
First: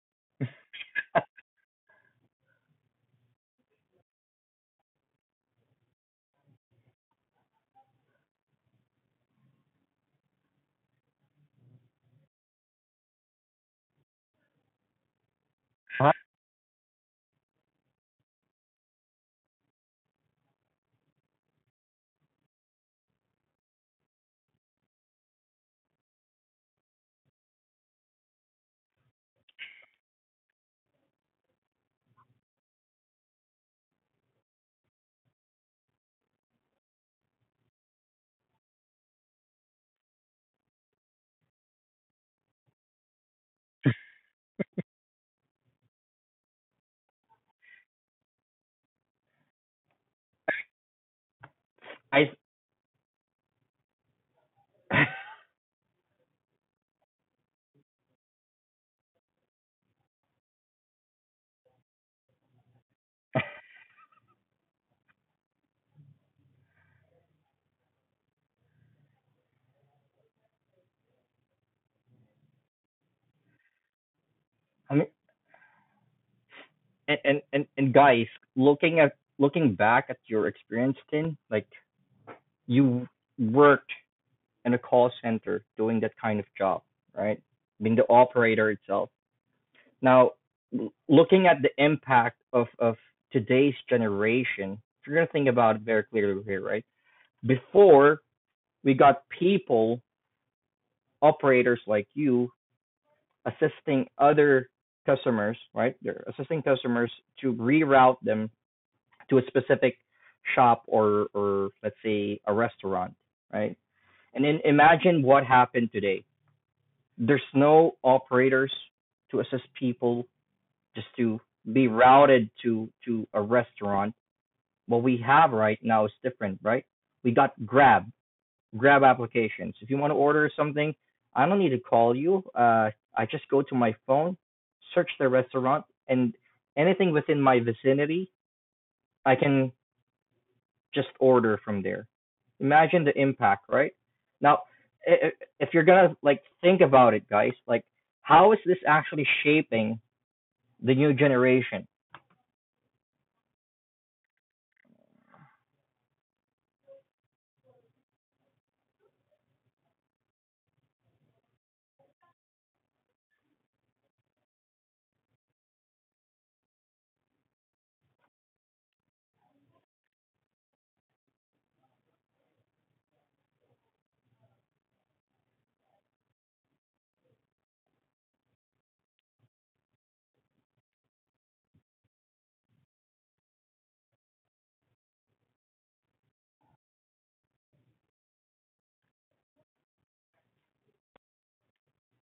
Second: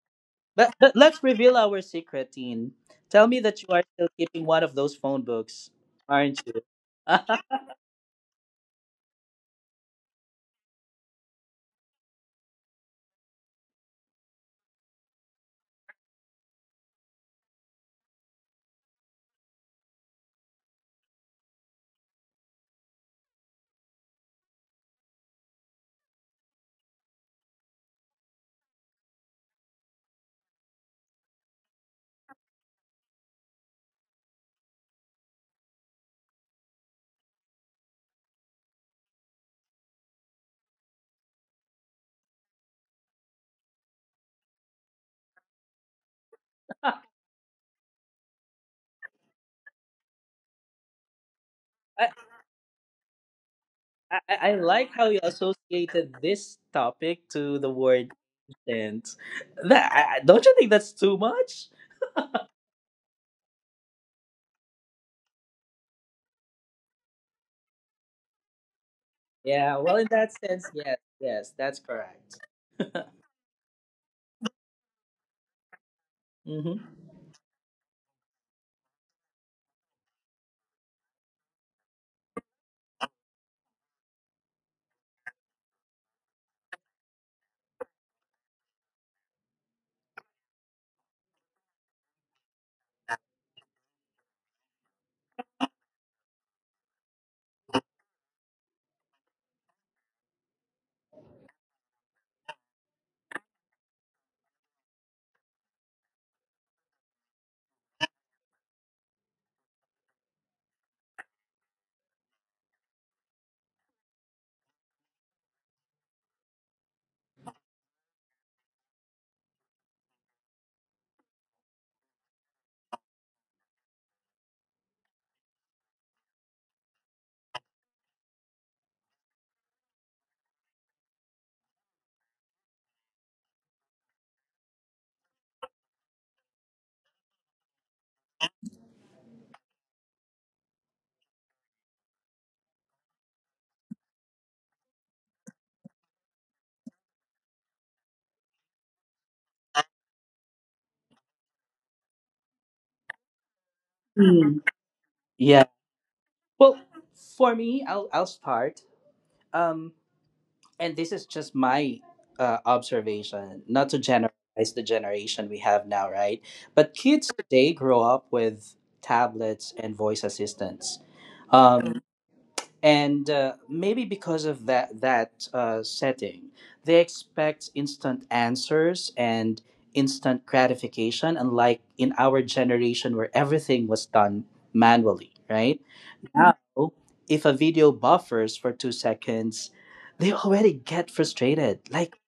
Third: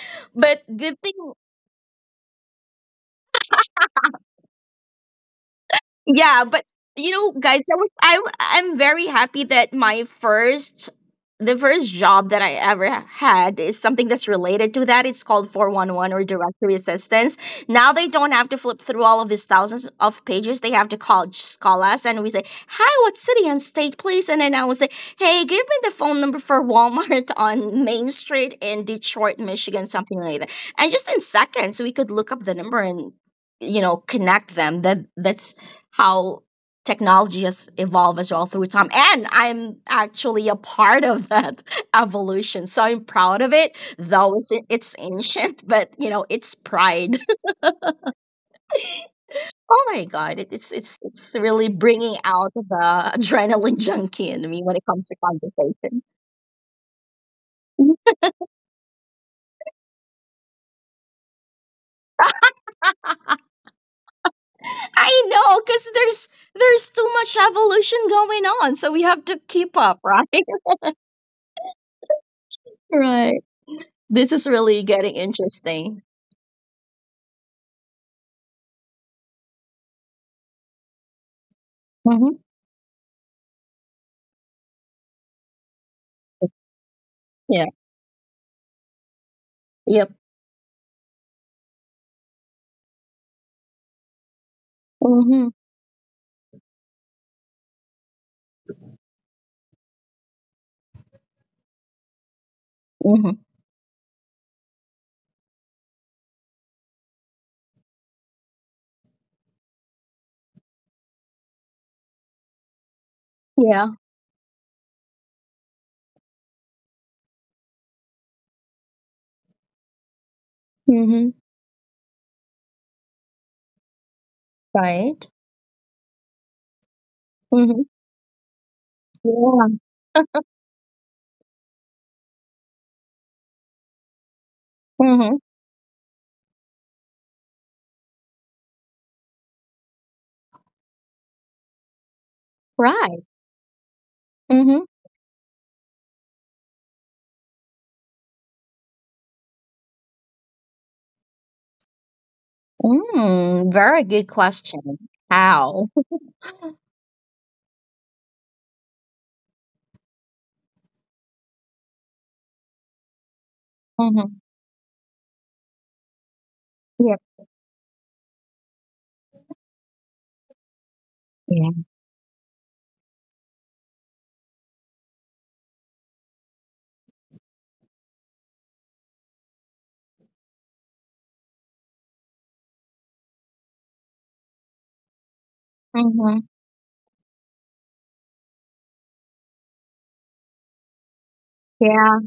Speaker 2: [LAUGHS] but
Speaker 3: But
Speaker 2: good thing
Speaker 3: let's reveal our secret, Teen. Tell me that you are still keeping one of those phone books, aren't
Speaker 2: Yeah, but
Speaker 3: you? [LAUGHS]
Speaker 2: you know,
Speaker 3: I,
Speaker 2: guys, that was I. I'm very happy that the first job that I ever had is something that's related to that. It's called four one
Speaker 1: I,
Speaker 2: one or directory assistance. Now they don't have to flip through all of these thousands of pages. They have to call us, and we say, "Hi, what city and state, please?" And then I will say, "Hey, give me the phone number for Walmart [LAUGHS] on Main Street in Detroit, Michigan, something like that." And just in seconds, we could look up the number and you know connect them that's how technology has evolved as well through time. And I'm actually a part of that [LAUGHS] evolution. So I'm proud of it, though it's ancient, [LAUGHS] but you know, it's pride. [LAUGHS] Oh my God. It's really bringing
Speaker 1: [LAUGHS]
Speaker 2: out the adrenaline [LAUGHS] junkie in
Speaker 3: I
Speaker 2: me when it
Speaker 3: like
Speaker 1: I
Speaker 2: comes
Speaker 3: how
Speaker 2: to
Speaker 3: you
Speaker 2: conversation.
Speaker 3: associated this topic to the word. And that don't you think that's too much?
Speaker 2: I know, because there's too much evolution going on. So we have to keep
Speaker 3: Yeah. Well,
Speaker 2: up,
Speaker 3: in
Speaker 2: right?
Speaker 3: that
Speaker 2: [LAUGHS]
Speaker 3: sense, yes, yes, that's correct. [LAUGHS]
Speaker 2: Right. This is really
Speaker 1: mean,
Speaker 2: getting interesting.
Speaker 3: Hmm.
Speaker 1: and guys, looking at looking back at your experience, Tin, like
Speaker 2: hmm
Speaker 1: you worked in a call center doing that kind of job, right?
Speaker 2: Yeah.
Speaker 1: Being the operator itself.
Speaker 2: Yep.
Speaker 1: Now, looking at the impact of today's generation, if you're gonna think
Speaker 2: hmm
Speaker 1: about it very clearly here, right? Before we got people, operators like you,
Speaker 2: hmm
Speaker 1: assisting other customers, right? They're assisting customers to reroute them to a specific shop, or let's say a restaurant, right?
Speaker 2: Yeah.
Speaker 1: And then imagine what happened today. There's no operators to assist people just to
Speaker 2: Mm-hmm.
Speaker 1: be routed to a restaurant. What we
Speaker 2: Right.
Speaker 1: have right now is different, right? We got
Speaker 2: Mm-hmm.
Speaker 1: Grab, grab applications.
Speaker 2: Yeah.
Speaker 1: If you want to order something, I don't need to call you. I just go to my phone, search the
Speaker 2: Mm-hmm.
Speaker 1: restaurant, and anything within my vicinity, I can just order from there. Imagine the
Speaker 2: Right.
Speaker 1: impact, right? Now,
Speaker 2: Mm-hmm.
Speaker 1: if you're gonna like think about it, guys, like how is this actually shaping the new generation?
Speaker 2: Mm, very good
Speaker 3: Mm.
Speaker 2: question.
Speaker 3: Yeah.
Speaker 2: How? [LAUGHS]
Speaker 3: Well, for me, I'll start. Um, and this is just my observation, not to generalize
Speaker 2: Mm-hmm.
Speaker 3: the generation we have now, right? But
Speaker 2: Yep.
Speaker 3: kids today grow up with tablets and voice assistants.
Speaker 2: Yeah.
Speaker 3: Um, and maybe because of that setting, they expect instant answers and instant gratification, unlike in our generation where everything was done manually, right?
Speaker 2: Mm-hmm.
Speaker 3: Now if a video buffers for 2 seconds, they already get frustrated, like,
Speaker 2: Yeah.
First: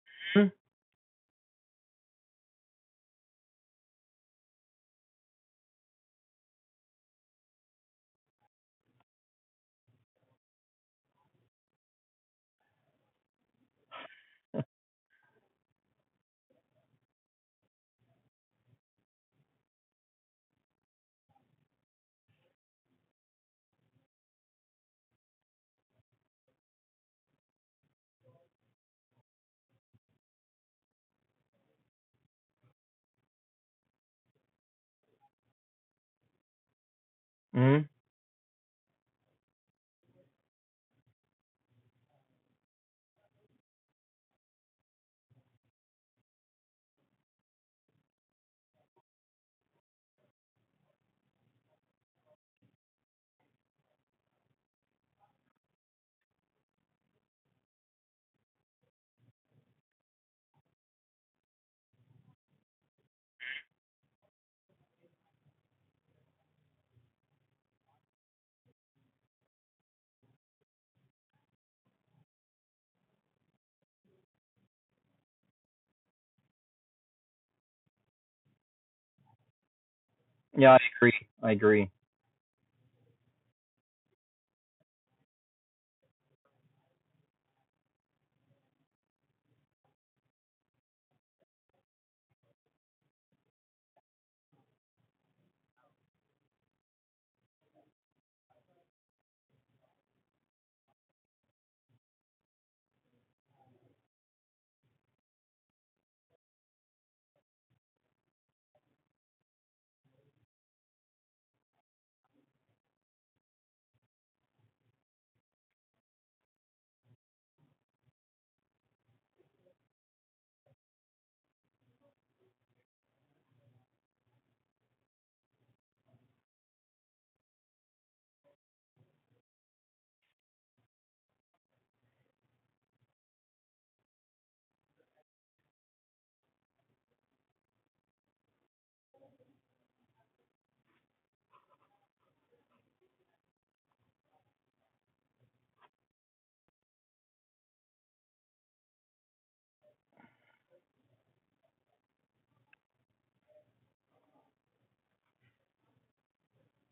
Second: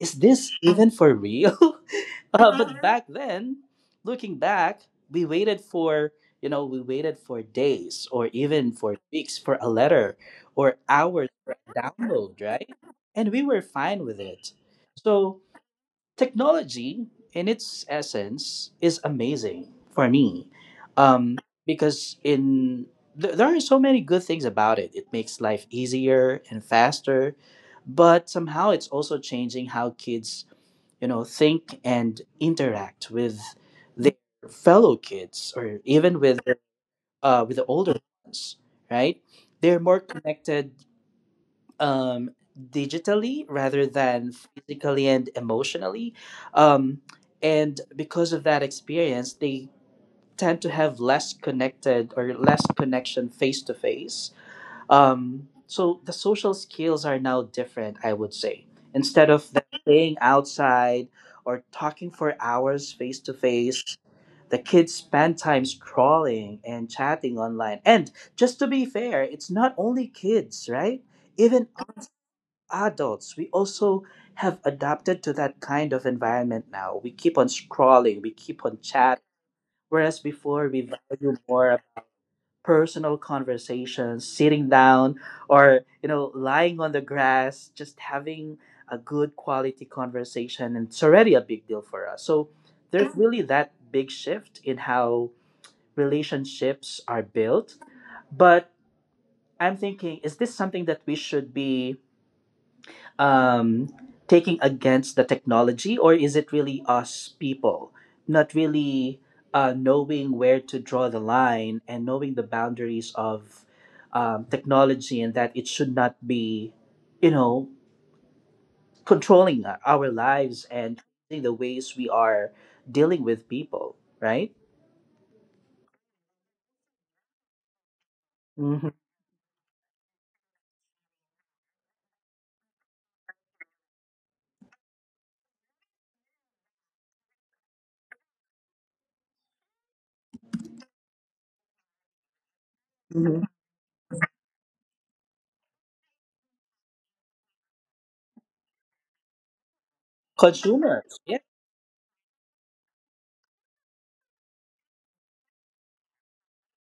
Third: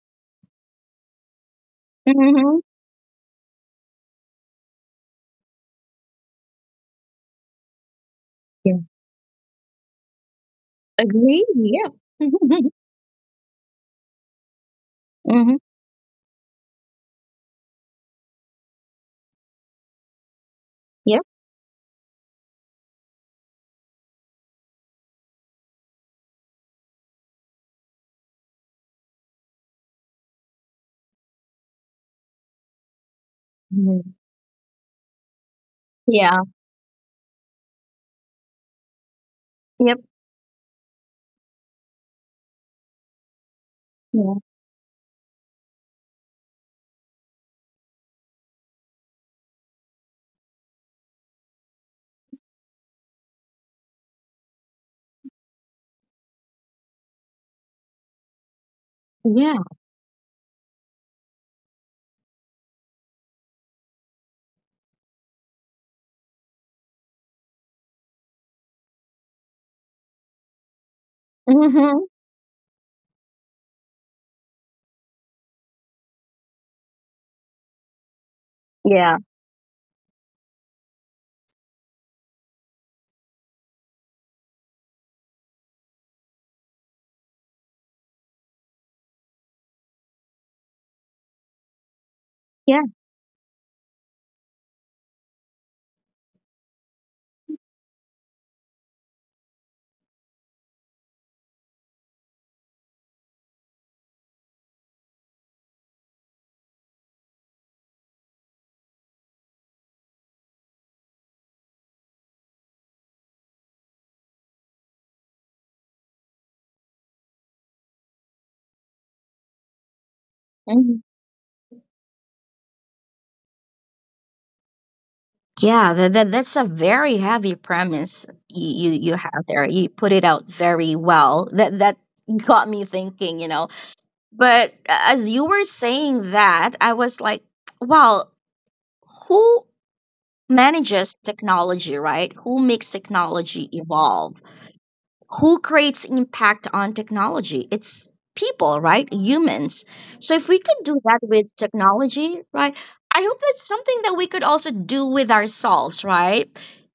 Speaker 3: is this [LAUGHS] even for real? [LAUGHS] [LAUGHS]
Speaker 2: Mm-hmm.
Speaker 3: But back then, looking back, we you know, we waited for days or even
Speaker 2: Yeah.
Speaker 3: for weeks for a letter, or hours
Speaker 2: Agree.
Speaker 3: for a
Speaker 2: Yeah.
Speaker 3: download,
Speaker 2: [LAUGHS]
Speaker 3: right? And we were fine with it. So,
Speaker 2: mm-hmm.
Speaker 3: technology in its essence is amazing for me.
Speaker 2: Yep.
Speaker 3: Um, because there are so many good things about it. It makes life easier and faster, but somehow it's also changing how kids, you know, think and interact with
Speaker 2: Mm-hmm.
Speaker 3: their fellow kids, or even
Speaker 2: Yeah.
Speaker 3: with the
Speaker 1: Mm-hmm.
Speaker 3: older ones, right? They're
Speaker 2: Yep.
Speaker 3: more connected, um, digitally rather than
Speaker 2: Yeah.
Speaker 3: physically and emotionally, um, and because of that experience, they tend to have less connected or less connection face to face. So the social skills are now different, I would say. Instead
Speaker 2: Yeah.
Speaker 3: of them playing outside or talking for hours face to face, the kids spend time scrolling and chatting online. And just to be fair, it's not only kids, right? Even
Speaker 2: Mm-hmm.
Speaker 3: adults, we also have adapted to that kind of environment now. We keep on scrolling, we keep on
Speaker 2: Yeah.
Speaker 3: chat, whereas before
Speaker 1: Yeah, I
Speaker 3: we
Speaker 1: agree.
Speaker 3: value
Speaker 1: I
Speaker 3: more
Speaker 1: agree.
Speaker 3: personal conversations, sitting down or, you know, lying on the grass, just having a good quality conversation. And it's already a big deal for us. So
Speaker 2: Yeah.
Speaker 3: there's really that big shift in how relationships are built. But I'm thinking, is this something that we should be um, taking against the technology, or is it really us people not really knowing where to draw the line and knowing the boundaries of technology, and that it should not be, you know, controlling our lives
Speaker 2: Mm-hmm.
Speaker 3: and the ways we are dealing with people, right?
Speaker 2: Yeah. That's a very heavy premise
Speaker 3: Hmm.
Speaker 2: you have there. You put it out very well. That that got me thinking. You know But as you were saying that, I was like, well, who manages technology, right? Who makes
Speaker 3: Hmm.
Speaker 2: technology evolve? Who creates impact on technology? It's people, right? Humans. So if we could do that
Speaker 3: Consumers, yeah.
Speaker 2: with technology, right? I hope that's something that we could also do with ourselves, right?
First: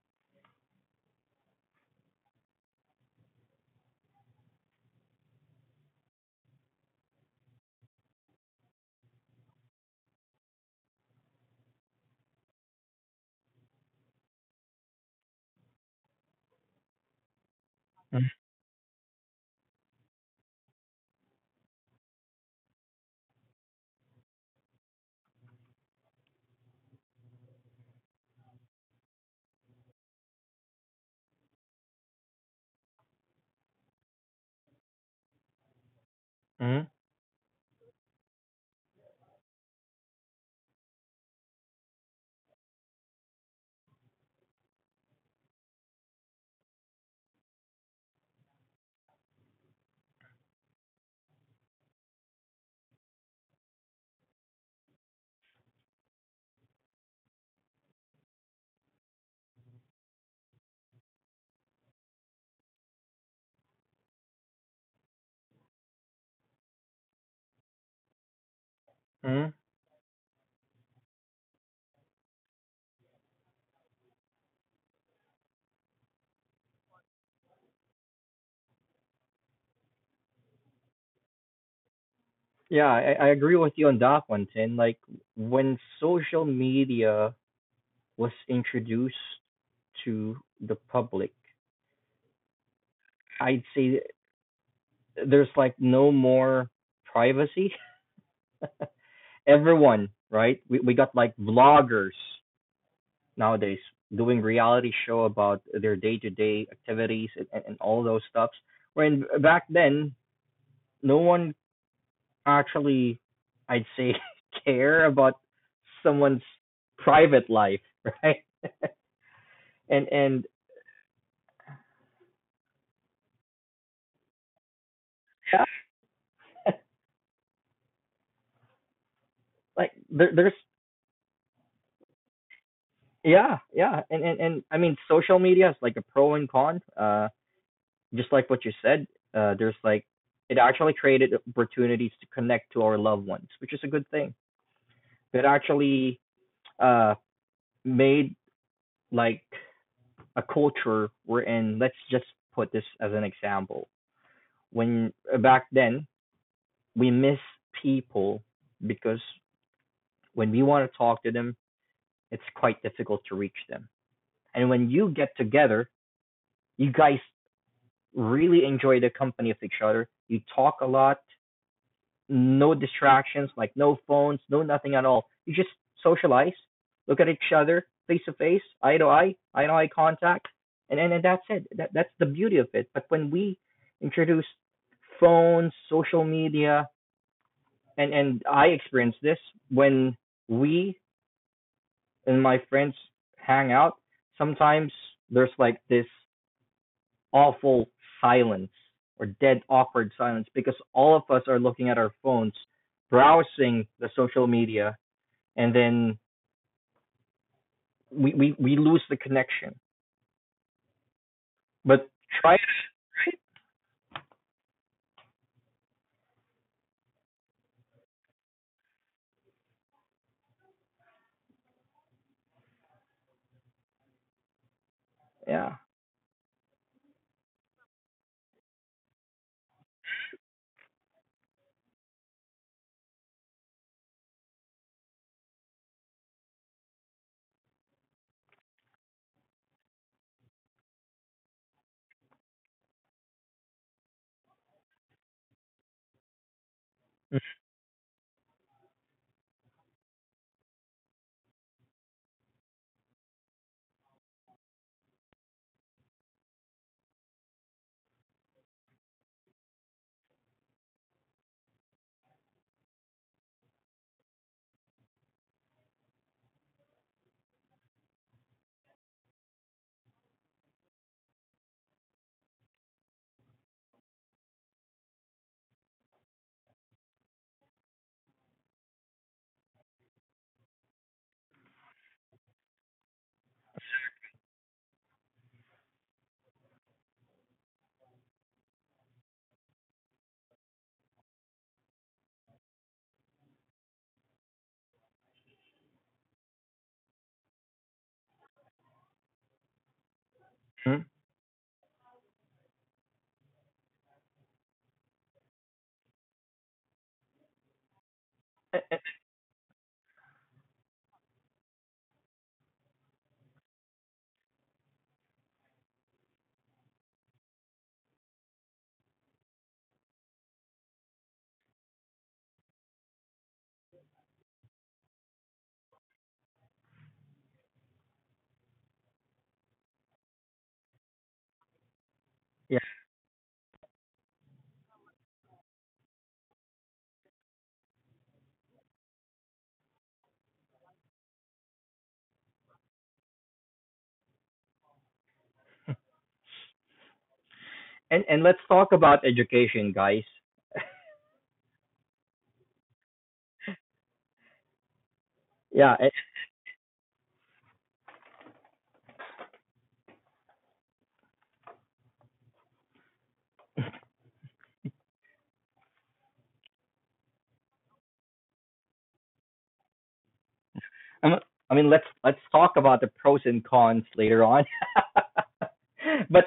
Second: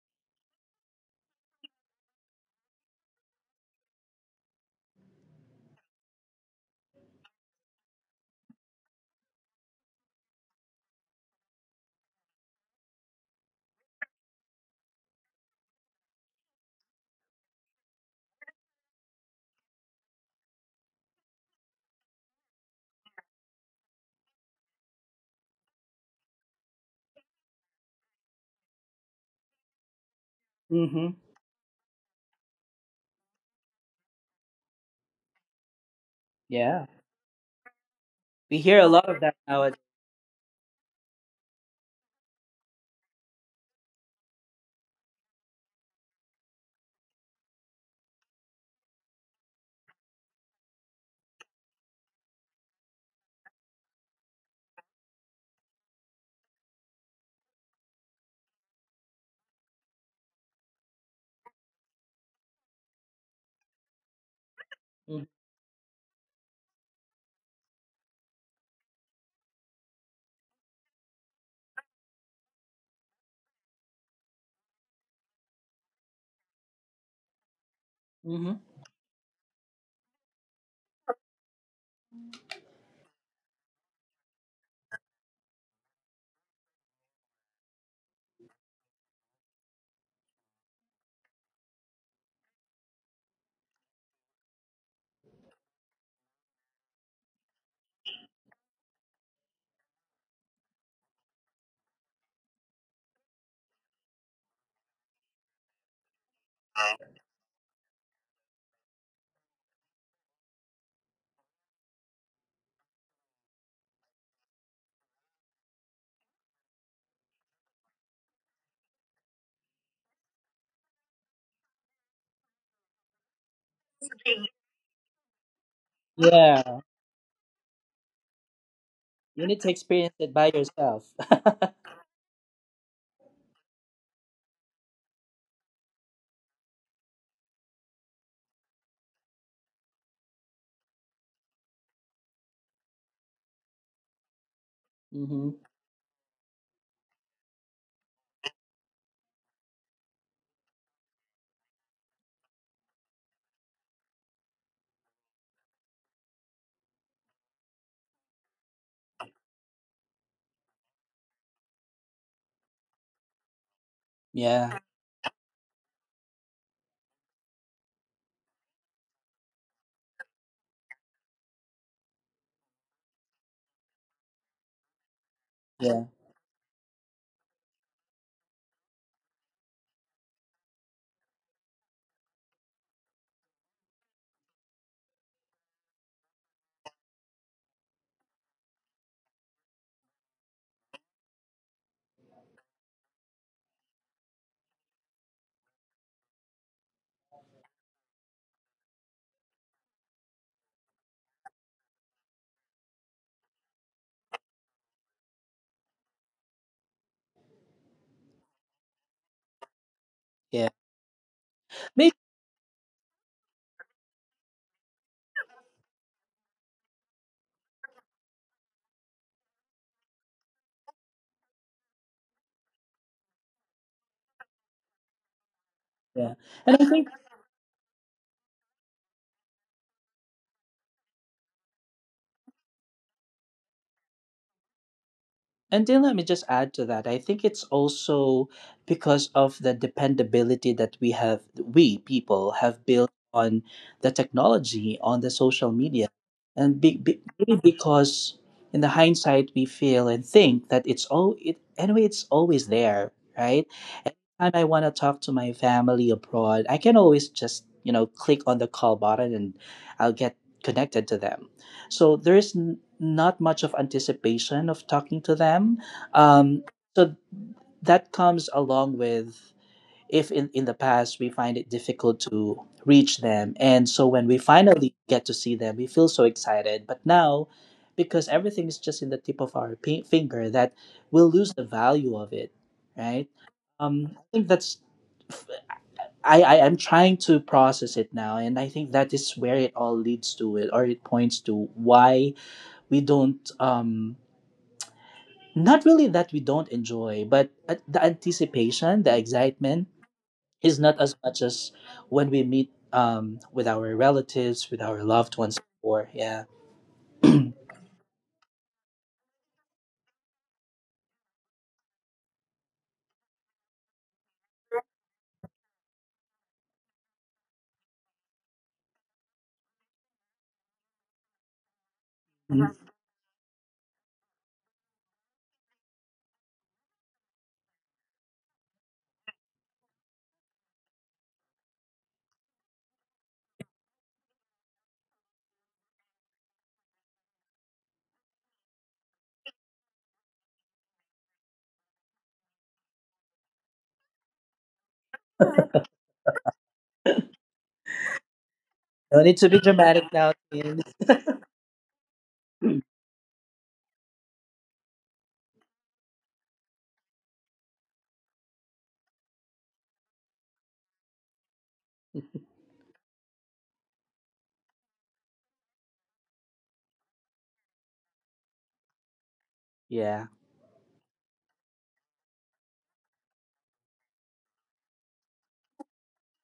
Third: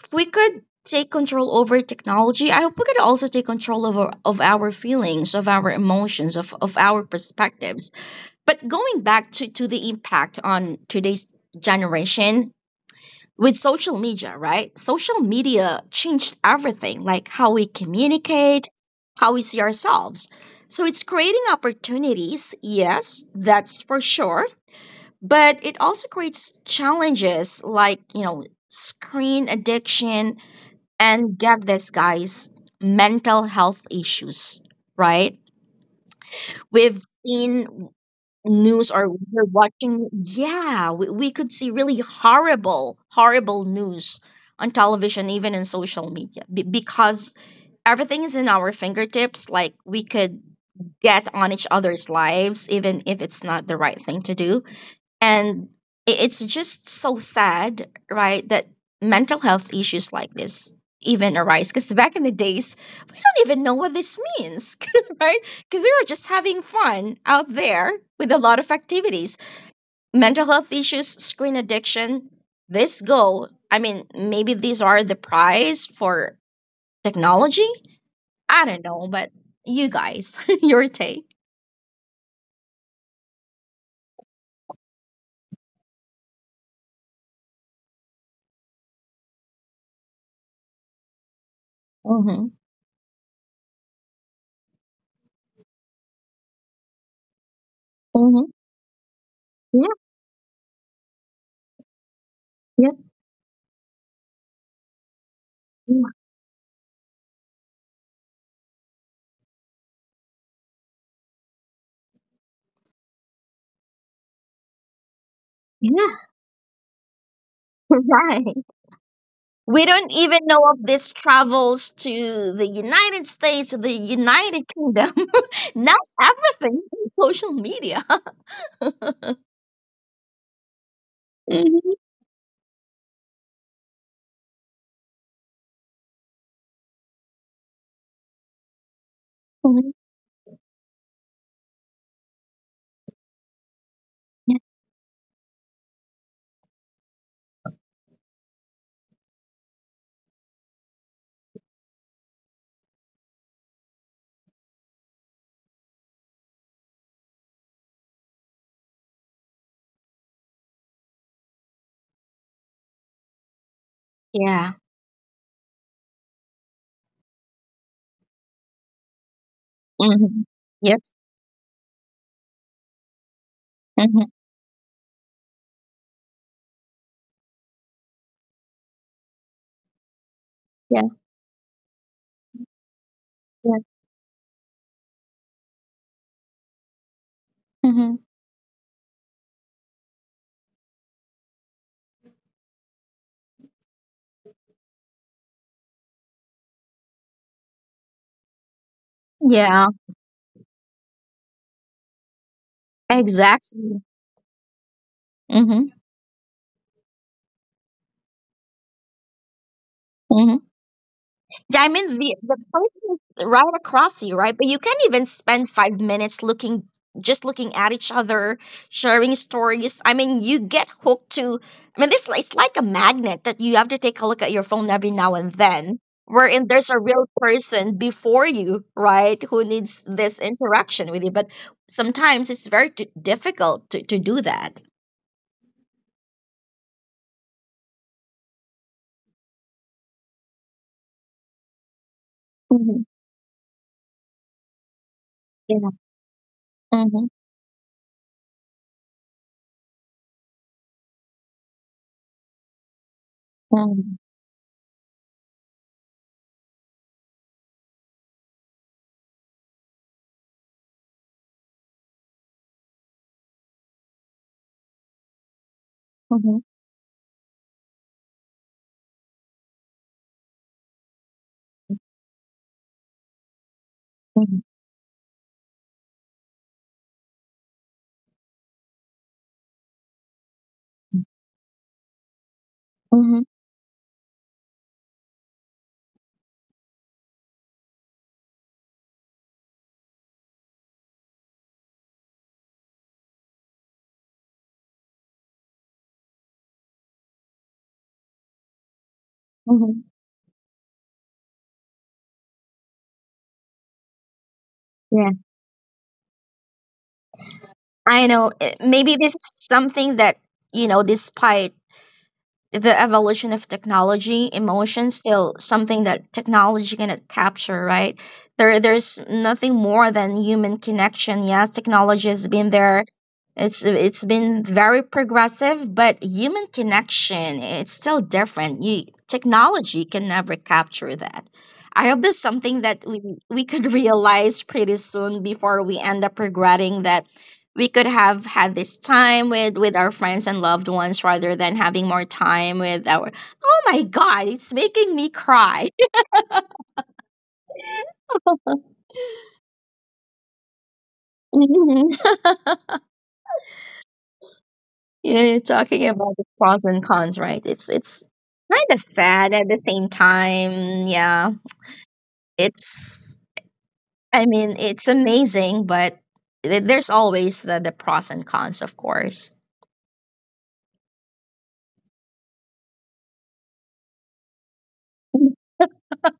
Speaker 2: If we could take control over technology, I hope we could also take control of our feelings, of our emotions, of our perspectives but going back to the impact on today's generation with social media, right? Social media changed everything, like how we
Speaker 1: Mm-hmm.
Speaker 2: communicate, how we see ourselves. So it's creating opportunities, yes, that's for sure, but it also creates challenges like, you know, screen addiction
Speaker 3: Hmm.
Speaker 2: and get this guys, mental health issues, right?
Speaker 3: Yeah.
Speaker 2: We've seen
Speaker 3: We hear a
Speaker 2: news
Speaker 3: lot
Speaker 2: or
Speaker 3: of that
Speaker 2: we're
Speaker 3: nowadays.
Speaker 2: watching yeah we could see really horrible news on television even in social media be because everything is in our fingertips like we could get on each other's lives even if it's not the right thing to do and it's just so sad, right, that mental health issues like this even arise. Because back in the days, we don't even know what this means, [LAUGHS] right? Because we were just having fun out there with a lot of activities.
Speaker 1: Mm-hmm.
Speaker 2: Mental health issues, screen addiction, this go. I mean, maybe these are the prize for technology.
Speaker 3: Hmm.
Speaker 2: I don't know, but you guys, [LAUGHS] your take.
Speaker 1: Yeah, I agree with you on that one, Tin. Like when social media was introduced to the public,
Speaker 2: Mm-hmm.
Speaker 1: I'd say there's like no more privacy.
Speaker 2: Mm-hmm.
Speaker 1: [LAUGHS]
Speaker 2: Yeah.
Speaker 1: Everyone, right? We got like vloggers
Speaker 2: Yeah.
Speaker 1: nowadays doing reality show about their
Speaker 2: Yeah.
Speaker 1: day to day activities and all those stuffs. When back then, no one actually, I'd say, [LAUGHS] care about
Speaker 2: yeah.
Speaker 1: someone's private life,
Speaker 2: [LAUGHS]
Speaker 1: right?
Speaker 2: Right.
Speaker 1: [LAUGHS]
Speaker 2: We
Speaker 1: and
Speaker 2: don't even
Speaker 1: and
Speaker 2: know of these travels to the United States, the United Kingdom.
Speaker 1: yeah,
Speaker 2: [LAUGHS] now
Speaker 3: Yeah.
Speaker 2: everything is social media.
Speaker 3: You need to
Speaker 1: [LAUGHS] like
Speaker 3: experience
Speaker 1: there,
Speaker 3: it by
Speaker 1: there's
Speaker 3: yourself.
Speaker 2: [LAUGHS]
Speaker 1: yeah yeah and, and I mean social media is like a pro and con. Just like what you said, there's
Speaker 2: Mhm.
Speaker 1: like it actually created opportunities to connect to our loved ones, which is a good thing. It
Speaker 3: Mm-hmm.
Speaker 1: actually uh made like a culture wherein let's just put this as an example when back then we miss people because when we want to talk to them, it's quite difficult to reach them. And
Speaker 2: Yeah.
Speaker 3: Yeah,
Speaker 1: when you get together, you guys really enjoy the company of each other. You
Speaker 2: hmm
Speaker 1: talk a
Speaker 2: Yep.
Speaker 1: lot, no distractions, like no
Speaker 2: hmm
Speaker 1: phones, no nothing at all. You just
Speaker 3: yeah,
Speaker 1: socialize, look at each other face to face, eye to eye contact, and
Speaker 2: Yeah.
Speaker 1: and, and that's it. That's the beauty of it. But when we
Speaker 2: Yeah.
Speaker 1: introduce phones, social media, and
Speaker 2: hmm
Speaker 1: and I experience this when we and my friends hang out. Sometimes there's like this awful silence or dead
Speaker 2: Yeah.
Speaker 1: awkward silence because all of us are looking at our phones, browsing
Speaker 2: Exactly.
Speaker 1: the social media, and
Speaker 2: Mm-hmm.
Speaker 1: then we lose the connection.
Speaker 3: yeah.
Speaker 2: Yeah, I
Speaker 1: But
Speaker 3: Maybe,
Speaker 2: mean
Speaker 1: try
Speaker 2: the place is right across you, right? But you can't even spend 5 minutes looking just looking at each other, sharing stories. I mean, you get hooked to. I mean, this it's like a magnet that you have to take a look at your phone every now and
Speaker 1: yeah.
Speaker 2: then,
Speaker 3: yeah.
Speaker 2: wherein
Speaker 3: And I
Speaker 2: there's a
Speaker 3: think,
Speaker 2: real person before you, right, who needs this interaction with you. But sometimes it's very difficult to do that.
Speaker 3: and then let me just add to that. I think it's also because of the dependability that we have, we people have
Speaker 2: Mm-hmm.
Speaker 3: built on the technology, on the social
Speaker 2: Yeah.
Speaker 3: media. And
Speaker 2: Mm-hmm.
Speaker 3: maybe because in the hindsight, we feel and think that anyway, it's always there, right?
Speaker 2: Mm-hmm.
Speaker 3: Anytime I want to talk to my family abroad, I can always just, you know, click on the call button and I'll get connected to them. So there's n- not much of anticipation of talking to them. Um,
Speaker 2: Mm-hmm.
Speaker 3: so that comes along with, if in, in the past we find it difficult to reach them. And so when we finally get to see them, we feel so excited. But now, because everything is just in the tip of our pi- finger, that we'll lose the value of it, right?
Speaker 2: Mm-hmm.
Speaker 3: I think I am trying to process it now, and I think that is where it all leads to it, or it points to why we don't not really that we don't enjoy, but at- the anticipation, the excitement
Speaker 2: Mm-hmm.
Speaker 3: is
Speaker 1: Mhm.
Speaker 3: not as much as when we meet, with our relatives, with our loved ones, or yeah.
Speaker 2: I know. Maybe this is something that, you know, despite the evolution of technology, emotion still something that technology cannot capture, right? There's nothing more than human connection. Yes, technology has been
Speaker 3: Mhm.
Speaker 2: there. It's been very progressive, but human connection, it's still different. You technology can never capture that. I hope this is
Speaker 1: Yeah.
Speaker 2: something that we could [LAUGHS] realize pretty soon before we end up regretting that we could have had this time with our friends and loved ones rather than having more time with our oh my god it's making me cry [LAUGHS]
Speaker 1: And let's talk
Speaker 3: No
Speaker 1: about
Speaker 3: need to be
Speaker 1: education,
Speaker 3: dramatic
Speaker 1: guys.
Speaker 3: now, Tin.
Speaker 2: Mhm. yeah you're
Speaker 1: Yeah,
Speaker 2: talking about the pros and cons right it's kind of sad at the same time yeah it's I mean it's amazing but there's always the pros and cons of course
Speaker 3: Yeah.
Speaker 1: I mean, let's talk about the pros and cons later on. [LAUGHS] But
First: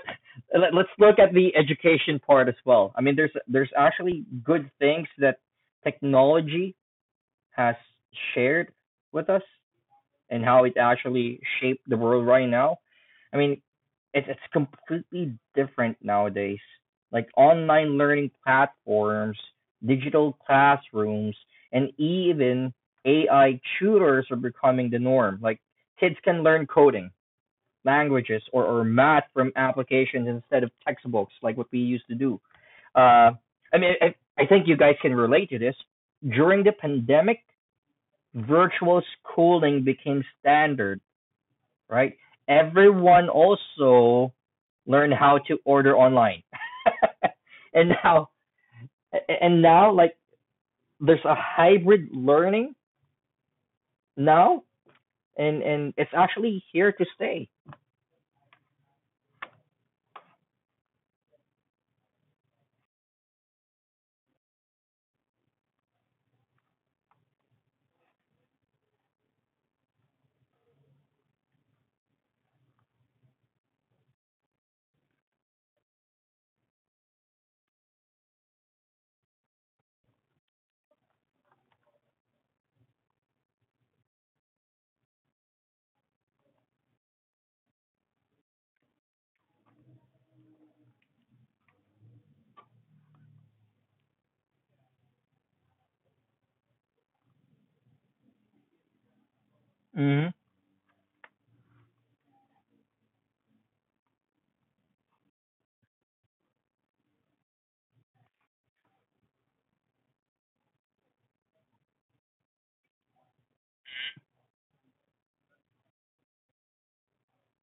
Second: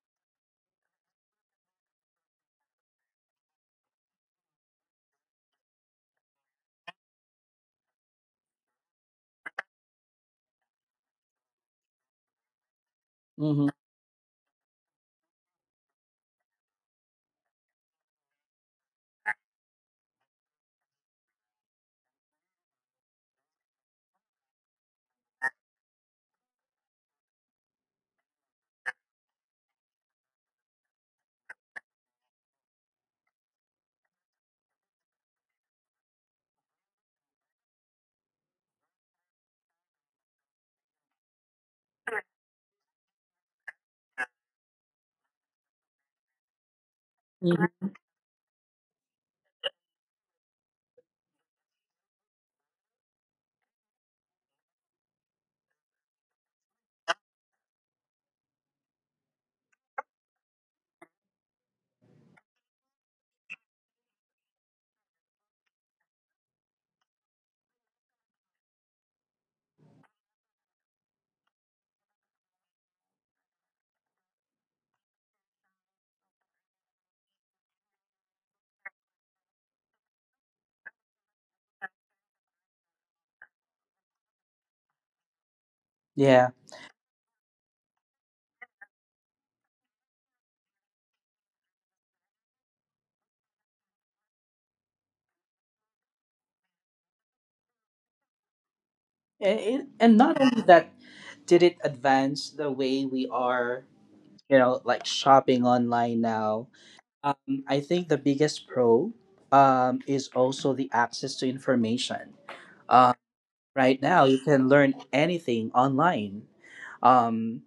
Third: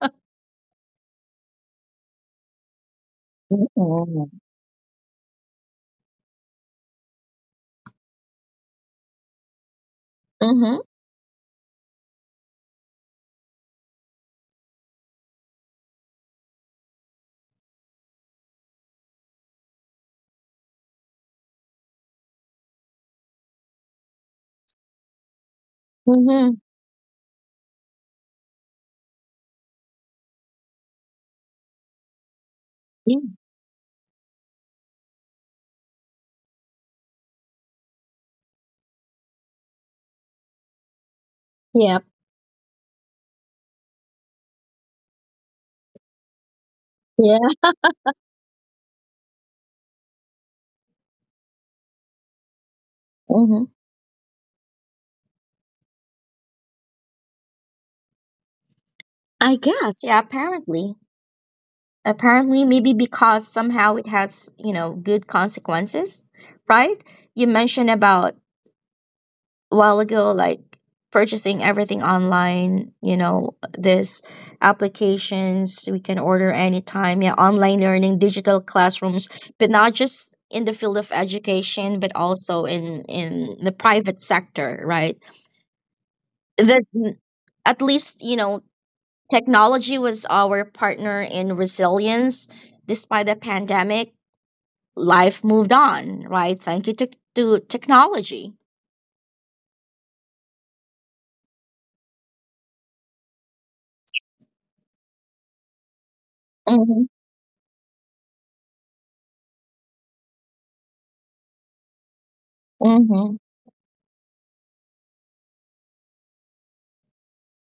Speaker 1: let's look at the education part as well. I mean, there's actually
Speaker 2: mm-hmm.
Speaker 1: good things that technology has shared with us and how it
Speaker 2: Mm-hmm.
Speaker 1: actually shaped the world right now. I mean,
Speaker 3: Mm-hmm.
Speaker 1: it's completely different nowadays. Like online learning platforms, digital classrooms, and even AI tutors are becoming the norm. Like kids can
Speaker 2: hmm
Speaker 1: learn coding, languages, or math from applications instead of textbooks, like what we used to do. Uh,
Speaker 2: yeah
Speaker 1: I mean, I think you guys can relate to this. During the pandemic, virtual schooling became standard,
Speaker 2: yep
Speaker 1: right? Everyone also learn how to order online.
Speaker 2: yeah
Speaker 1: [LAUGHS]
Speaker 3: Hmm.
Speaker 1: and now and now like there's a hybrid learning
Speaker 2: mm-hmm.
Speaker 1: now and it's actually here to stay.
Speaker 2: I guess yeah apparently apparently maybe because somehow it has you know good consequences right you mentioned about a while ago like purchasing everything online you know this applications we can order anytime yeah online learning digital classrooms but not just in the field of education but also in the private sector right
Speaker 3: Yeah.
Speaker 2: that at least you know technology was our partner in resilience despite the pandemic life moved on, right? Thank you to technology.
Speaker 3: And
Speaker 1: Mm-hmm.
Speaker 3: not only that, did it advance the way we are, you know, like shopping online now.
Speaker 2: Mm-hmm.
Speaker 3: I think the biggest pro, is also the access to information. Uh,
Speaker 2: Mm-hmm.
Speaker 3: right now, you can learn anything online. Um,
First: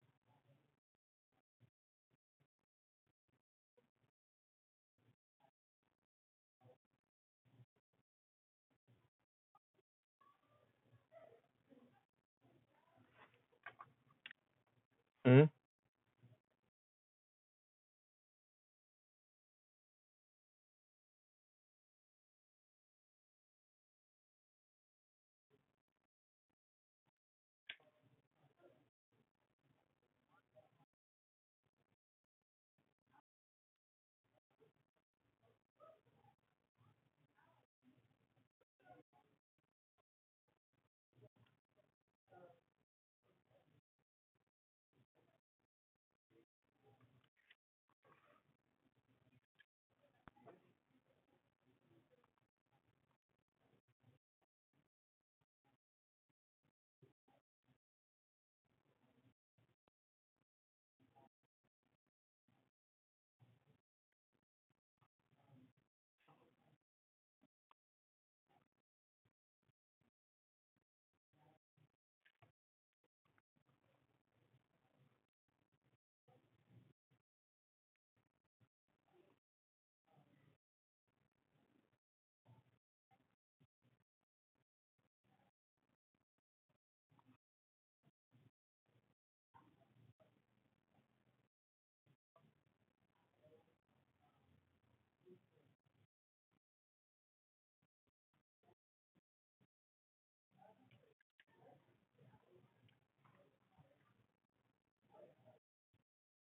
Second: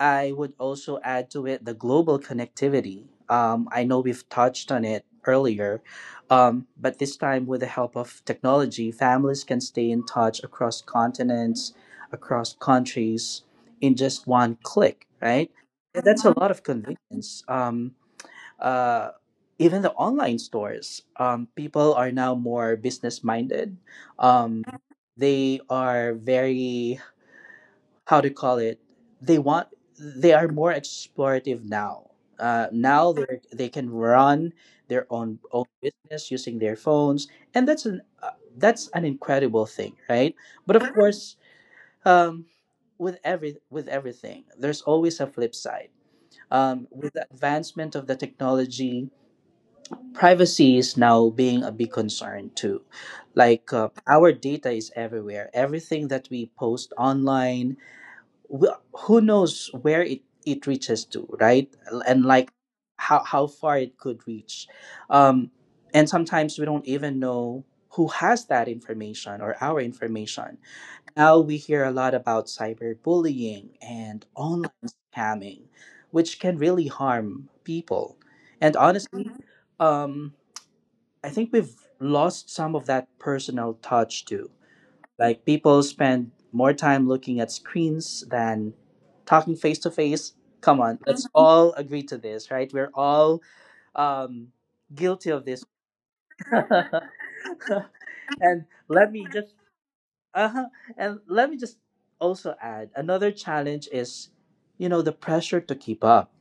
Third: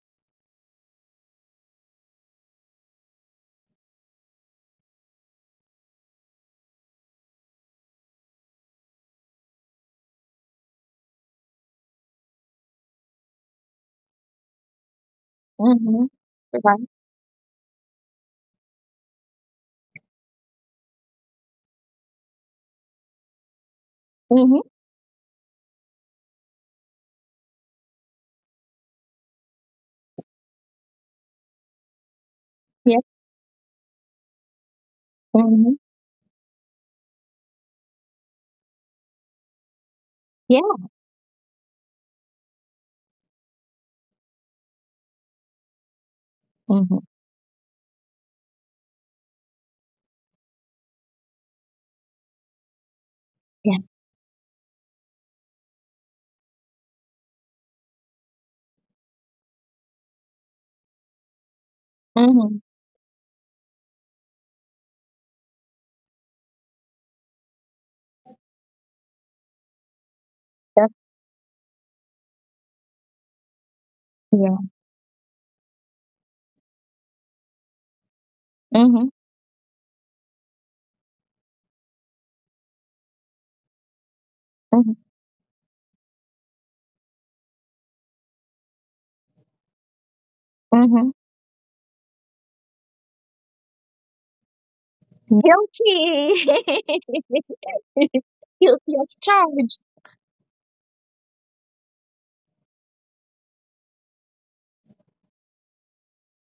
Speaker 3: I would also add to it the global connectivity. I know we've touched on it earlier, but this time with the help of technology, families can stay in touch across continents, across countries in just one click,
Speaker 1: Mm-hmm.
Speaker 3: right? And
Speaker 2: Mm-hmm.
Speaker 3: that's a lot of
Speaker 2: Right.
Speaker 3: convenience. Uh, Even the online stores, people are now more business minded. Um,
Speaker 2: Mm-hmm.
Speaker 3: they are very, how to call it, they want, they are more explorative now.
Speaker 2: Yeah.
Speaker 3: Now they can run their own
Speaker 2: Mm-hmm.
Speaker 3: business using their phones, and that's an incredible thing, right?
Speaker 2: Yeah.
Speaker 3: But of course, um, with everything, there's always a flip side.
Speaker 2: Mm-hmm.
Speaker 3: With the advancement of the technology, privacy is now being a big concern too. Like
Speaker 2: Yeah.
Speaker 3: our data is everywhere. Everything that we post online, who knows where it reaches to, right? And like
Speaker 2: Mm-hmm.
Speaker 3: how far it could reach. Um, and sometimes we don't even know who has that information or our information.
Speaker 2: That's
Speaker 3: Now we hear a lot about cyberbullying and
Speaker 2: yeah.
Speaker 3: online scamming, which can really harm people. And
Speaker 2: Mm-hmm.
Speaker 3: honestly, Mhm. um, I think we've lost some of that personal touch too.
Speaker 2: Mm-hmm.
Speaker 3: Like people spend more time looking at screens than talking face to face. Come on,
Speaker 2: Mm-hmm.
Speaker 3: let's Mhm. all agree to this, right? We're all um, guilty of this.
Speaker 2: Guilty.
Speaker 3: [LAUGHS]
Speaker 2: [LAUGHS]
Speaker 3: And
Speaker 2: Guilty
Speaker 3: let
Speaker 2: as
Speaker 3: me just
Speaker 2: charged.
Speaker 3: uh-huh, and let me just also add another challenge is, the pressure to keep up,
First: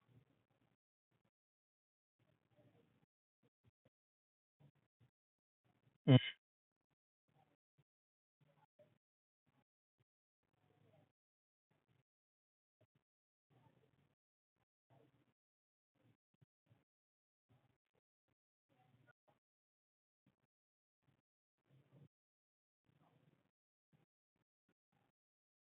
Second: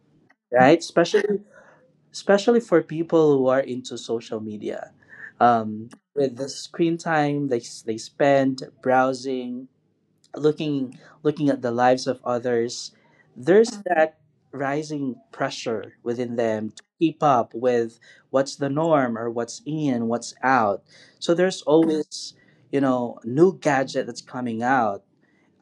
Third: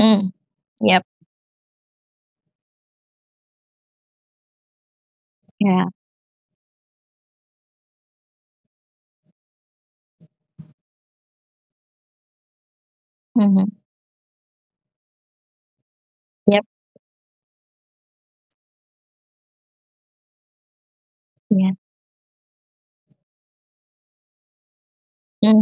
Speaker 2: Mm.
Speaker 3: right?
Speaker 2: Yep.
Speaker 3: Especially for people who are into social media.
Speaker 2: Yeah.
Speaker 3: Um, with the screen time they spend browsing, looking at the lives of others,
Speaker 2: Mm-hmm.
Speaker 3: there's that rising pressure within
Speaker 2: Yep.
Speaker 3: them to keep up with what's the norm or what's in, what's out. So there's
Speaker 2: Yeah.
Speaker 3: always new gadget that's coming out,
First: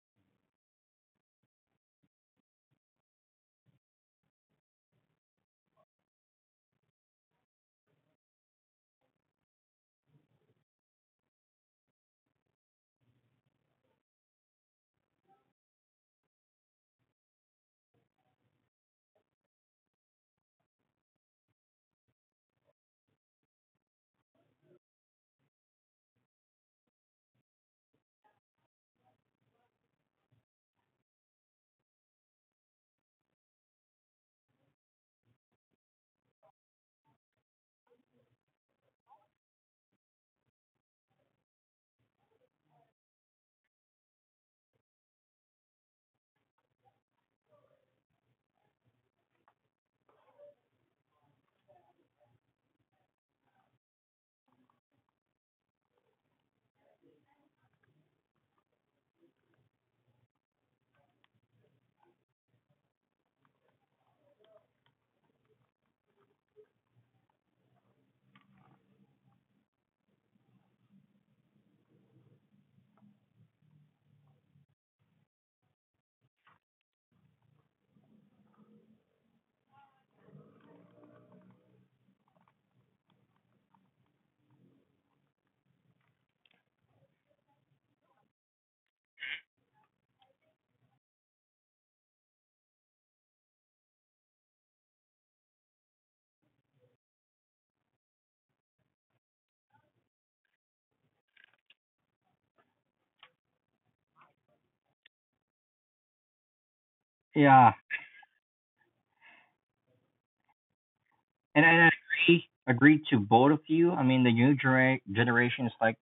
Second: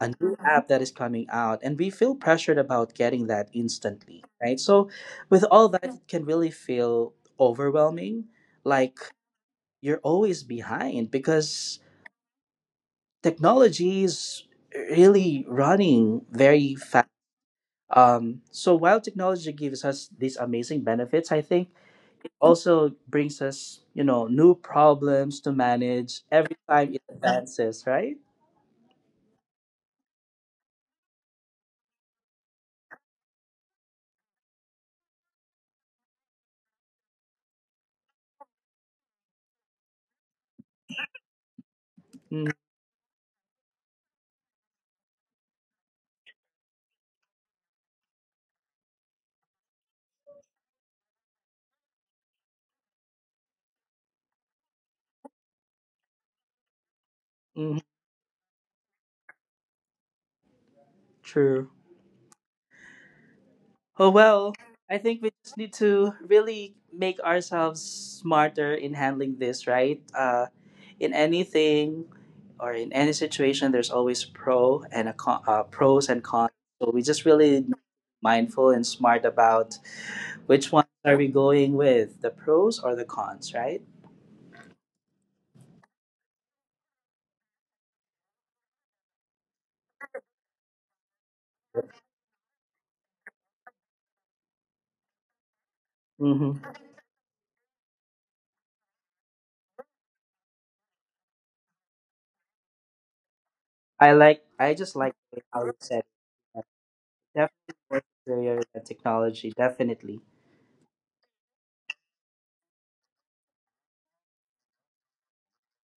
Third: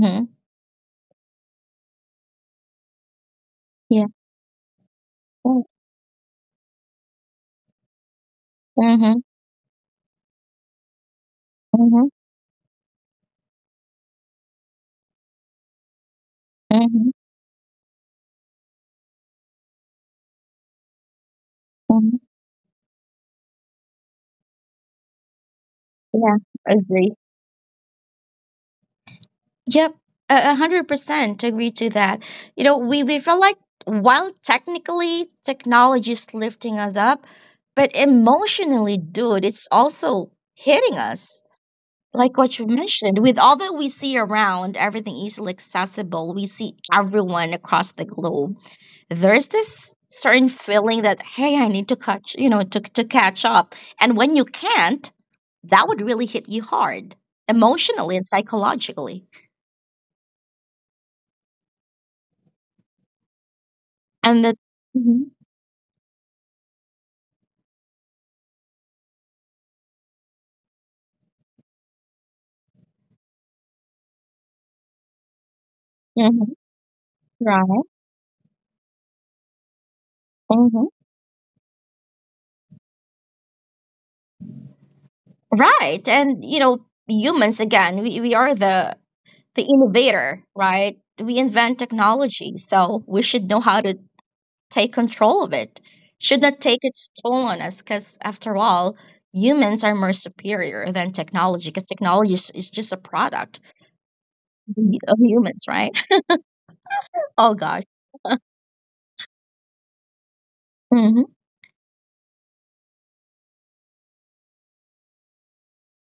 Speaker 3: a new app that is coming out, and we feel pressured about getting that
Speaker 2: Yeah.
Speaker 3: instantly right. So with
Speaker 2: Mm-hmm.
Speaker 3: all that, it can really feel overwhelming, like
Speaker 2: Mm-hmm.
Speaker 3: you're always behind because technology is really running very fast.
Speaker 2: Mm-hmm.
Speaker 3: So while technology gives us these amazing benefits, I think
Speaker 2: Mm-hmm.
Speaker 3: it also brings us new problems to manage
Speaker 2: Yeah.
Speaker 3: every time it
Speaker 2: Agree.
Speaker 3: advances, right?
Speaker 2: Yep, a 100% agree to that. You know, we feel like while technically technology is lifting us up, but emotionally, dude, it's also hitting us. Like
Speaker 3: Mm-hmm.
Speaker 2: what you mentioned, with all that we see around, everything easily accessible, we see everyone across the globe. There's this certain feeling that hey, I need to catch, you know, to catch up. And when you can't, that would really hit you hard,
Speaker 3: Mm-hmm.
Speaker 2: emotionally and psychologically.
Speaker 3: True. Oh
Speaker 2: And the
Speaker 3: well, I
Speaker 2: hmm
Speaker 3: think we just need to really make ourselves smarter in handling this, right? In anything or in any situation, there's always pros and
Speaker 2: hmm
Speaker 3: cons. So we just really need to be
Speaker 2: right
Speaker 3: mindful and smart about which
Speaker 2: hmm
Speaker 3: ones are we going with, the pros or the cons, right?
Speaker 2: right and you know humans again we are the innovator right we invent technology so we should know how to take control of it should
Speaker 3: Hmm.
Speaker 2: not take its toll on us because after all humans are more superior than technology because is just a product
Speaker 3: I like. I just
Speaker 2: of
Speaker 3: like the way
Speaker 2: humans
Speaker 3: how you
Speaker 2: right
Speaker 3: said that.
Speaker 2: [LAUGHS] oh
Speaker 1: Yeah,
Speaker 3: Definitely
Speaker 2: gosh
Speaker 3: more superior than technology. Definitely.
Speaker 2: hmm
Speaker 1: and I agree agree to both of you. I mean, the new genera- generation is like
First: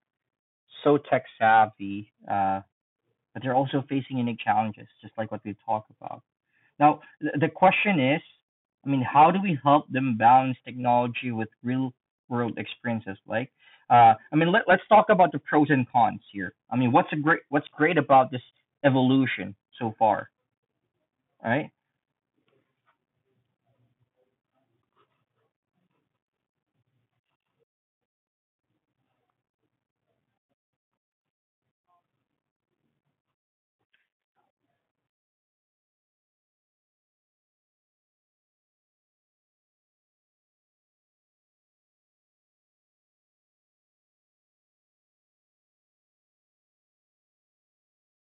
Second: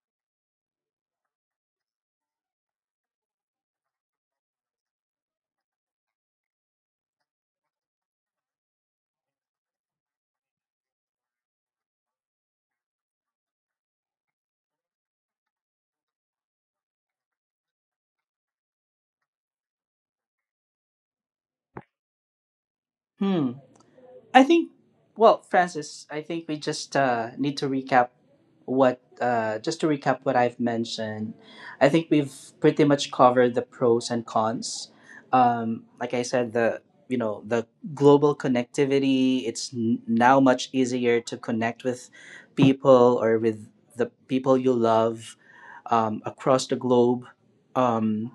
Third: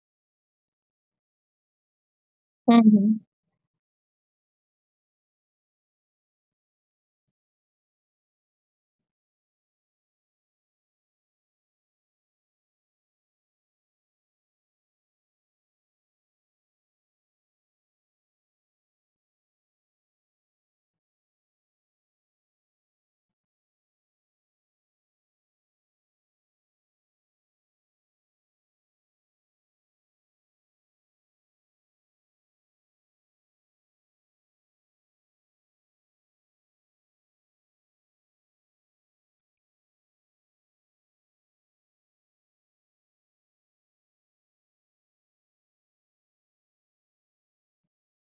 Speaker 1: so tech savvy,
Speaker 2: hmm
Speaker 1: but they're also facing unique challenges, just like what we talked about. Now, the question is, I mean, how do we help them balance technology with real world experiences? Like, I mean, let's talk about the pros and cons here. I mean, what's great about this evolution so far, right?
Speaker 3: Hmm. I think, well, Francis, I think we just need to recap just to recap what I've mentioned. I think we've pretty much covered the pros and cons. Like I said, the the global connectivity. It's now much easier to connect with people or with the people you love across the globe. Um,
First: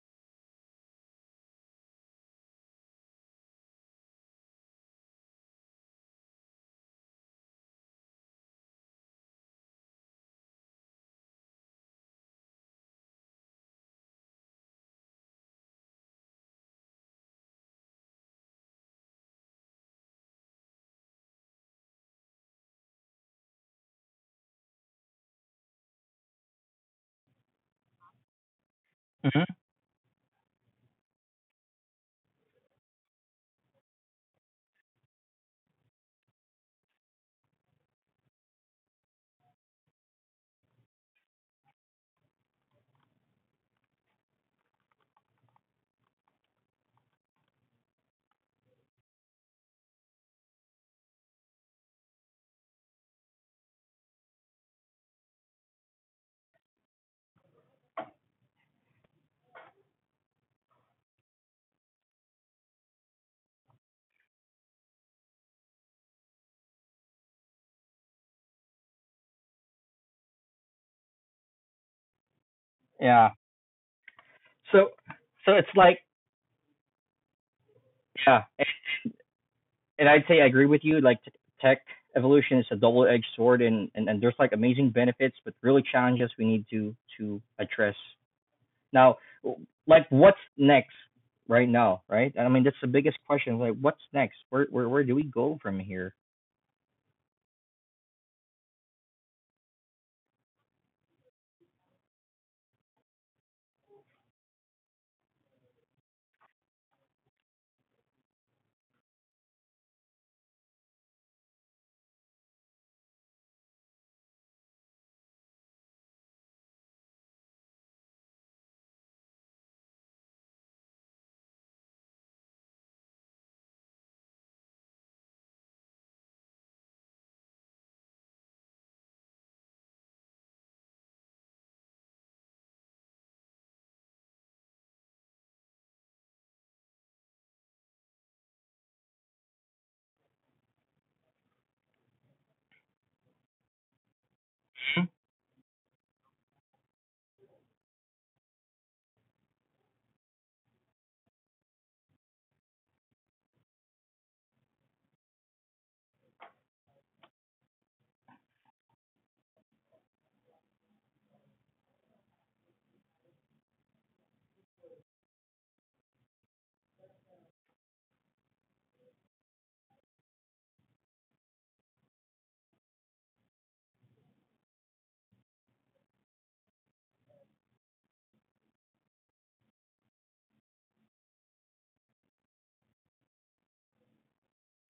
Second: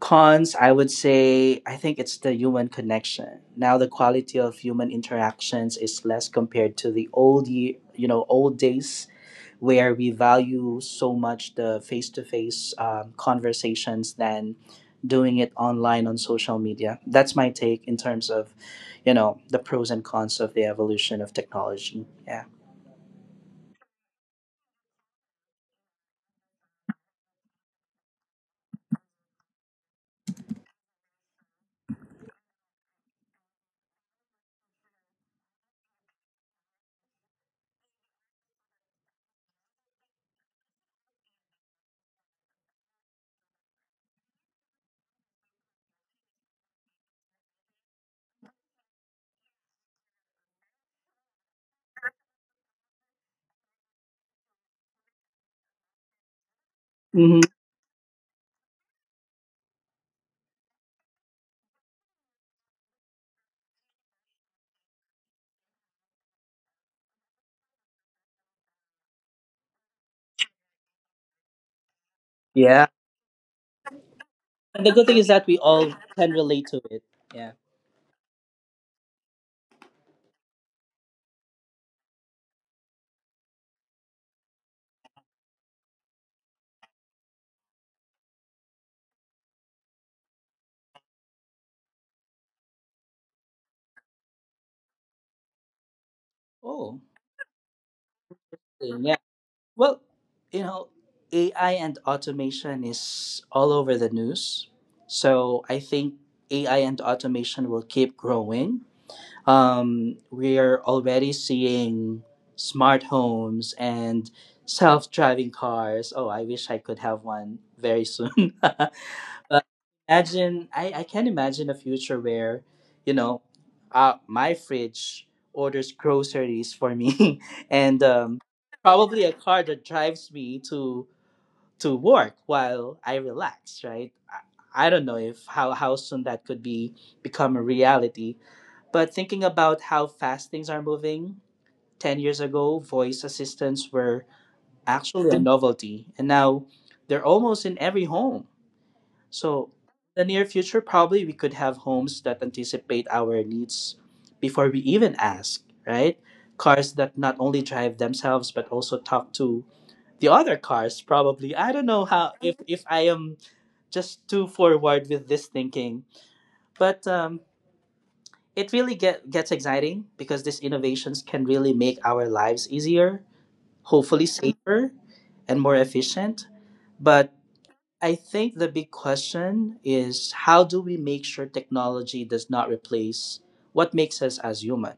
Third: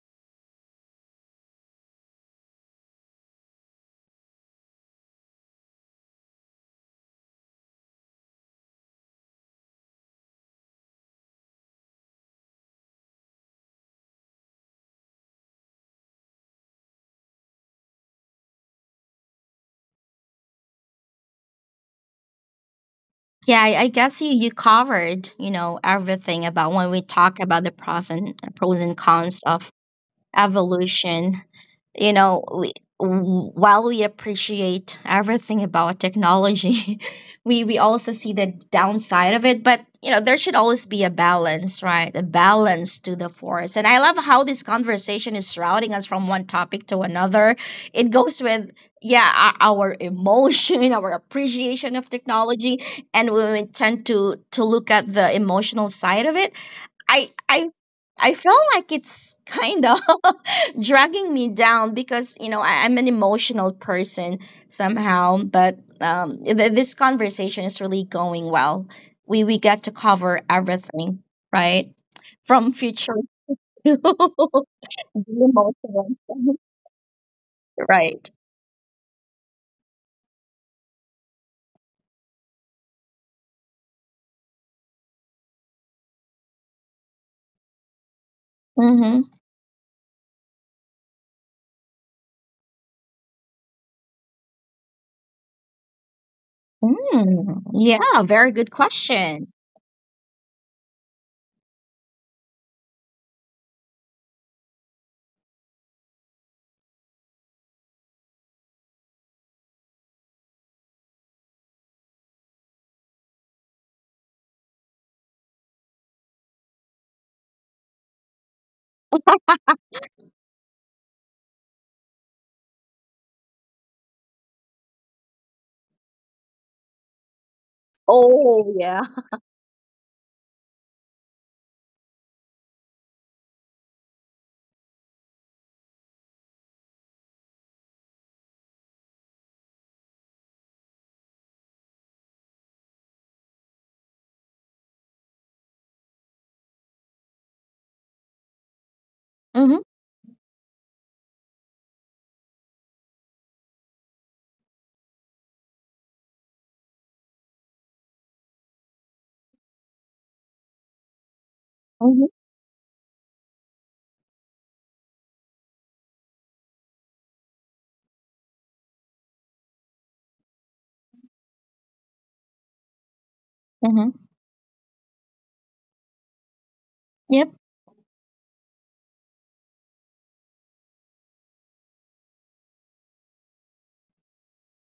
Speaker 3: Cons, I would say, I think it's the human connection. Now the quality of human interactions is less compared to the old ye you know, old days where we value so much the face-to-face conversations than doing it online on social media. That's my take in terms of, you know, the pros and cons of the evolution of technology. Yeah.
Speaker 2: Yeah, I guess you, you covered, you know, everything about when we talk about the pros and cons
Speaker 1: Hmm.
Speaker 2: of evolution you know we, while we appreciate everything about technology [LAUGHS] we also see the downside of it but you know there should always be a balance right a balance to the force and I love how this conversation is routing us from one topic to another it goes with yeah our emotion [LAUGHS] our appreciation of technology and we tend to look at the emotional side of it I
Speaker 3: Hmm.
Speaker 2: I I feel like it's kind of [LAUGHS] dragging me down because you know I'm an emotional person somehow. But this conversation is really going well. We get to cover everything, right? From
Speaker 3: Yeah.
Speaker 2: future
Speaker 1: Yeah.
Speaker 2: [LAUGHS] to
Speaker 3: And
Speaker 2: the
Speaker 3: the
Speaker 1: So,
Speaker 3: good thing is that
Speaker 1: so
Speaker 3: we
Speaker 1: it's
Speaker 3: all
Speaker 1: like,
Speaker 2: emotional,
Speaker 3: can
Speaker 2: [LAUGHS] stuff.
Speaker 3: relate to it. Yeah.
Speaker 2: Right?
Speaker 1: yeah, and I'd say I agree with you. Like, tech evolution is a double-edged sword, and there's like amazing benefits, but really challenges we need to address. Now,
Speaker 2: Mm-hmm.
Speaker 1: like, what's next right now, right? I mean, that's the biggest question. Like, what's next? Where do we go from here?
Speaker 3: Oh.
Speaker 2: Mm. Yeah, very good
Speaker 3: Yeah.
Speaker 2: question.
Speaker 3: Well, you know, AI and automation is all over the news. So I think AI and automation will keep growing. We are already seeing smart homes and self driving cars. Oh, I wish I could have one very soon. [LAUGHS] But imagine, I can imagine a future where, you know, my fridge orders groceries for me [LAUGHS] and
Speaker 2: Oh yeah.
Speaker 3: probably a car that drives me to work while I relax, right? I don't know if how, how soon that could be become a reality. But thinking about how fast things are moving, 10 years ago, voice assistants were actually a novelty. And now they're almost in every home. So,
Speaker 2: Mm-hmm.
Speaker 3: in the near future, probably we could have homes that anticipate our needs before we even ask, right? Cars that not only drive themselves but also talk to the other cars. Probably, I don't know
Speaker 2: Mm-hmm.
Speaker 3: how if I am just too forward with this thinking, but it really gets exciting because these innovations can really make our lives easier, hopefully
Speaker 2: Mm-hmm.
Speaker 3: safer, and more efficient. But
Speaker 2: Yep.
Speaker 3: I think the big question is, how do we make sure technology does not replace what makes us as human?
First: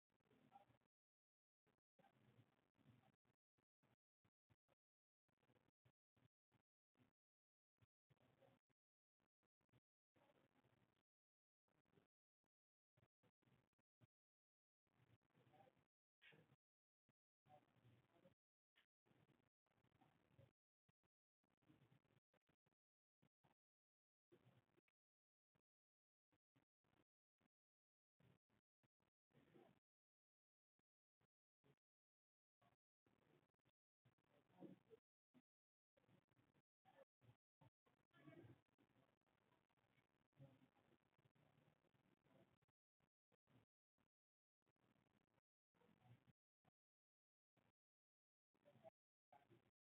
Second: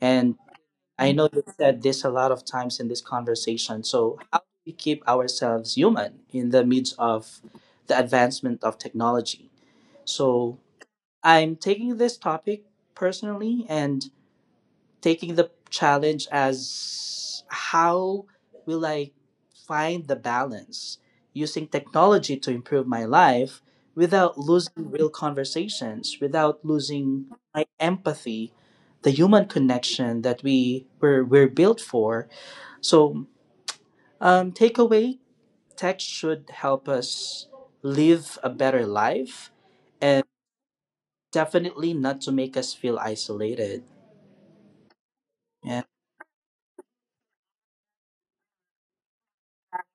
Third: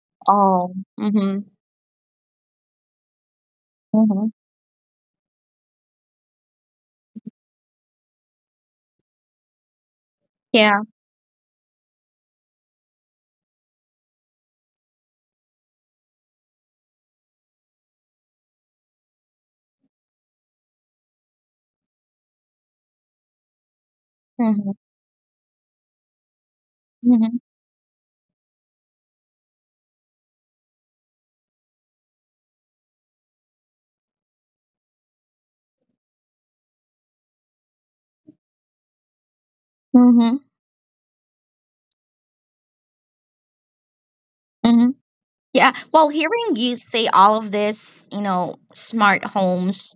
Speaker 3: And
Speaker 2: Oh.
Speaker 3: I know you
Speaker 2: Mm-hmm.
Speaker 3: said this a lot of times in this conversation. So,
Speaker 2: Mm-hmm.
Speaker 3: how do we keep ourselves human in the midst of the advancement of technology? So,
Speaker 2: Yeah.
Speaker 3: I'm taking this topic personally and taking the challenge as how will I find the balance using technology to improve my life without
Speaker 2: Mm-hmm.
Speaker 3: losing real conversations, without losing
Speaker 2: Mhm,
Speaker 3: my empathy, the human connection that we're built for. So takeaway, tech should help us live a better life and
Speaker 2: mhm,
Speaker 3: definitely not to make us feel isolated.
Speaker 2: mhm, Yeah,
Speaker 3: Yeah.
Speaker 2: well, hearing you say all of this, you know, smart homes,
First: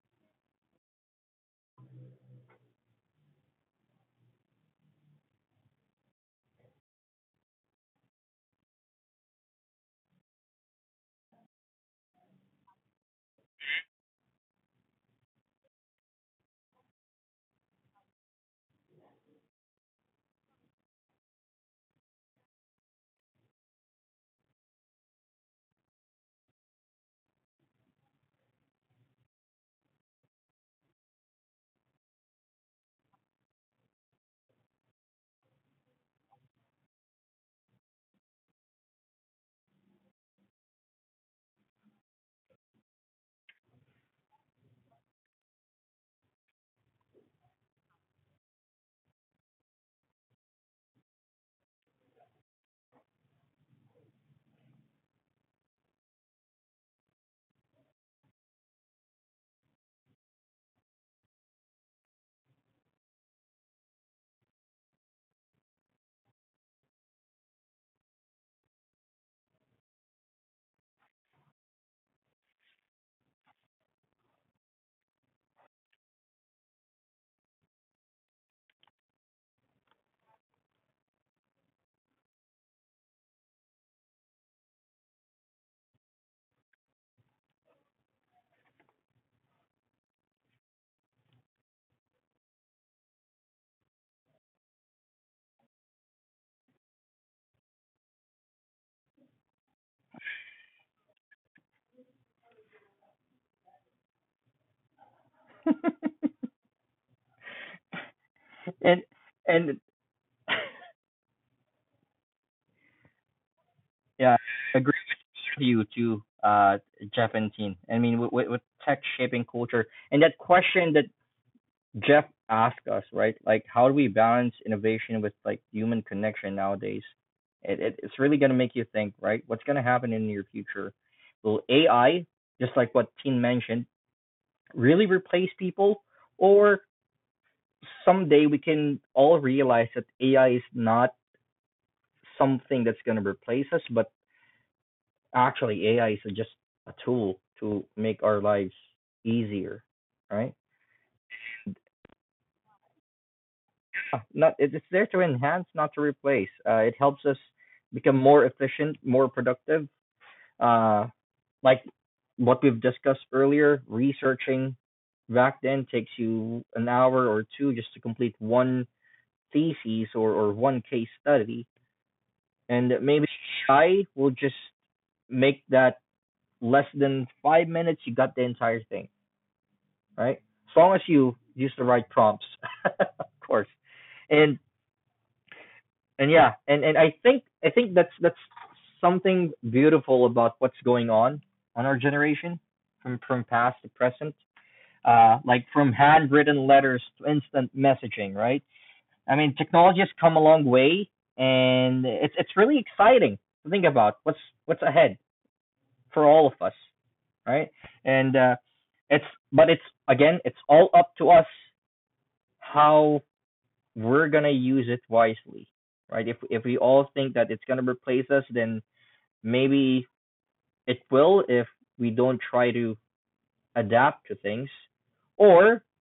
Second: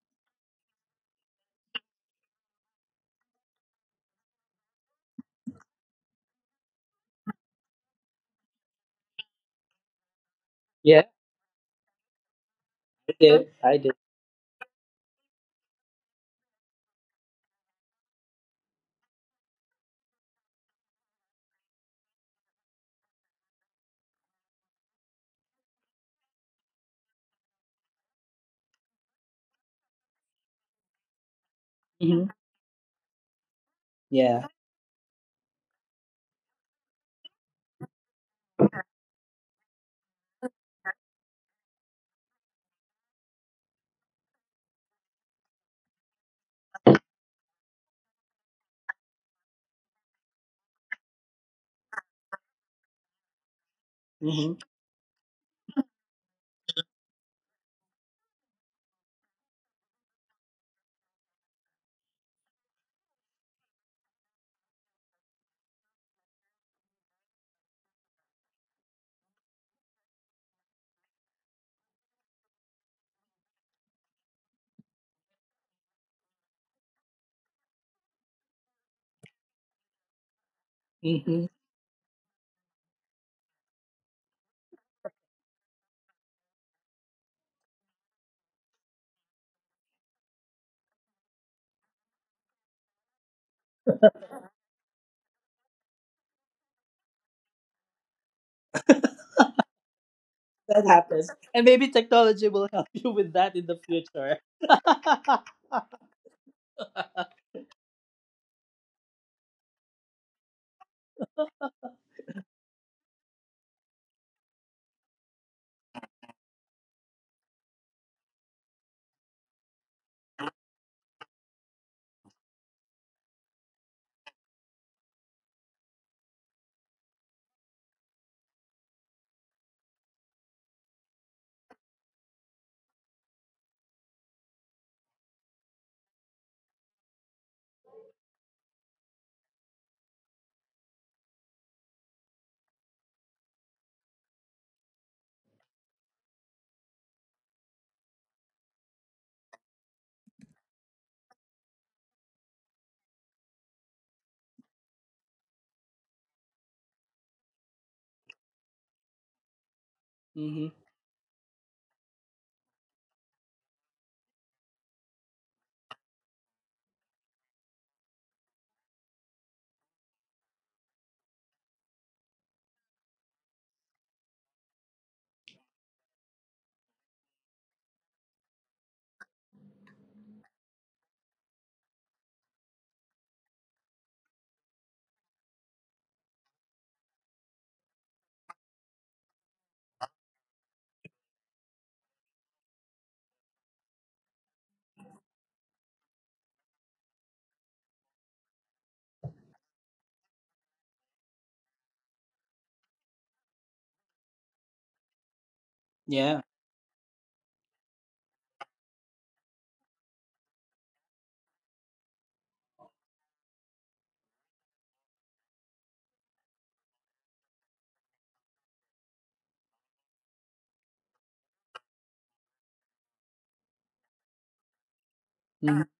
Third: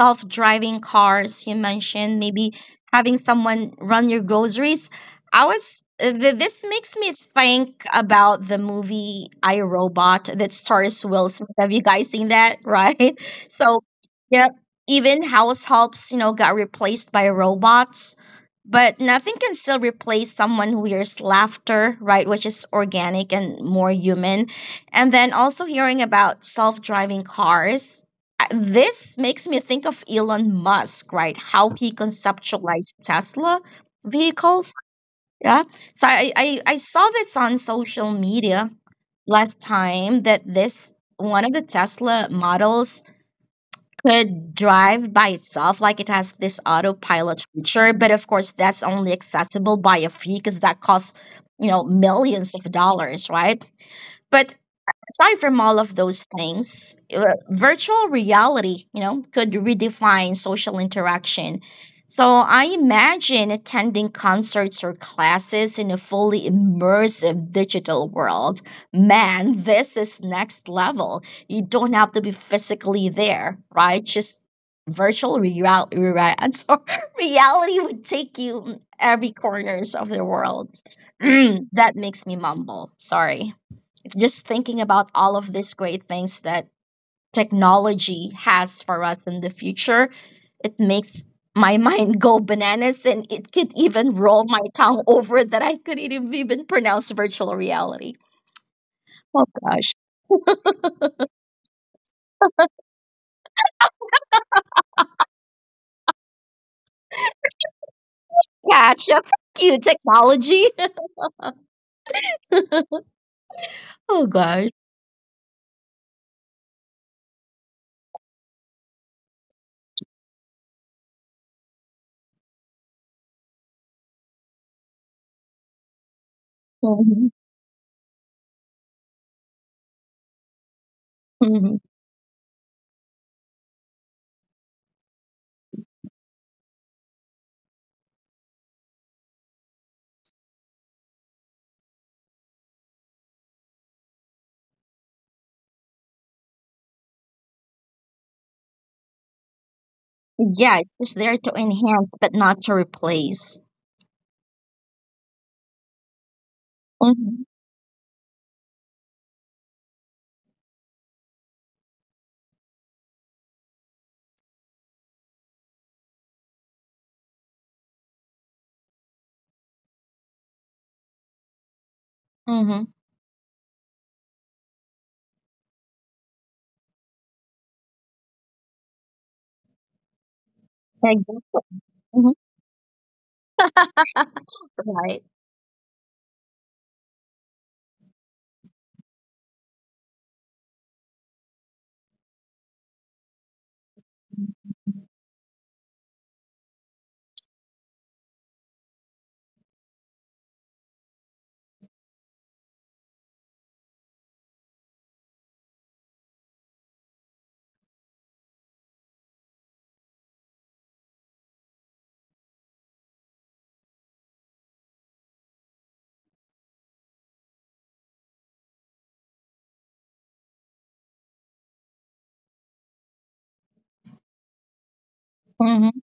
Speaker 2: self driving cars, you mentioned maybe having someone run your groceries. I was, this makes me think about the movie I Robot that stars
Speaker 3: Yeah,
Speaker 2: Will Smith. Have you guys seen that, right?
Speaker 3: I
Speaker 2: [LAUGHS]
Speaker 3: did. I
Speaker 2: So,
Speaker 3: did.
Speaker 2: yeah, even house helps, you know, got replaced by robots. But nothing can still replace someone who hears laughter, right? Which is organic and more human. And then also hearing about self driving cars. This makes me think of Elon Musk, right? How he
Speaker 3: Mhm.
Speaker 2: conceptualized Tesla
Speaker 3: Yeah.
Speaker 2: vehicles. Yeah. So I saw this on social media last time that this one of the Tesla models could drive by itself, like it has this autopilot feature. But of course, that's only accessible by a fee because that costs, you know, millions of dollars, right?
Speaker 3: Hmm.
Speaker 2: But aside from all of those things, virtual reality, you know, could redefine social interaction. So I imagine attending concerts or classes in a fully immersive digital world. Man, this is next level. You don't have to be physically there, right? Just virtual reality so [LAUGHS] reality would take you every corners of the world [CLEARS THROAT]
Speaker 3: Hmm.
Speaker 2: Mm, that makes me mumble sorry just thinking about all of these great things that technology has for us in the future, it makes my [LAUGHS] mind go bananas and it could even roll my tongue over that I couldn't even pronounce virtual reality. Oh gosh.
Speaker 3: That happens. And maybe technology will help [LAUGHS] you with that in the future. [LAUGHS]
Speaker 1: And
Speaker 2: Gotcha. Thank you,
Speaker 1: and
Speaker 2: technology. [LAUGHS] oh
Speaker 1: yeah,
Speaker 2: gosh.
Speaker 1: I agree with you too, Jeff and Teen. I mean, with tech shaping culture and that question that Jeff asked us, right? Like, how do we balance innovation with like human connection nowadays?
Speaker 2: Mhm.
Speaker 1: It's really gonna make you think, right? What's gonna happen in the near future? Will
Speaker 2: Mhm.
Speaker 1: AI, just like what Teen mentioned, really replace people, or someday we can all realize that AI is not something that's going to replace us, but actually AI is just a tool to make our lives easier, right?
Speaker 2: Yeah, it's just there to enhance but not to replace.
Speaker 1: Not it's there to enhance, not to replace. It helps us
Speaker 2: Mm-hmm.
Speaker 1: become more efficient, more productive.
Speaker 3: Hmm.
Speaker 1: Uh, like what we've discussed earlier, researching back then takes you an hour or two just to complete one thesis, or one case study.
Speaker 2: Mm-hmm.
Speaker 1: And maybe I will just make that less than 5 minutes, you got the entire thing, right? As long as you
Speaker 2: Exactly.
Speaker 1: use the right
Speaker 2: hmm
Speaker 1: prompts, [LAUGHS] of course. And
Speaker 2: Right.
Speaker 1: and yeah, and I think that's something beautiful about what's going on our generation from past to present. Like from handwritten letters to instant messaging, right? I mean, technology has come a long way, and it's really exciting to think about what's ahead for
Speaker 3: Yeah.
Speaker 1: all of us, right? And it's it's again, it's all up to us how we're gonna use it wisely, right? If we all think that it's gonna replace us, then maybe it will if we don't try to adapt to things, or
Speaker 3: Mhm. [LAUGHS]
Speaker 2: Mm-hmm.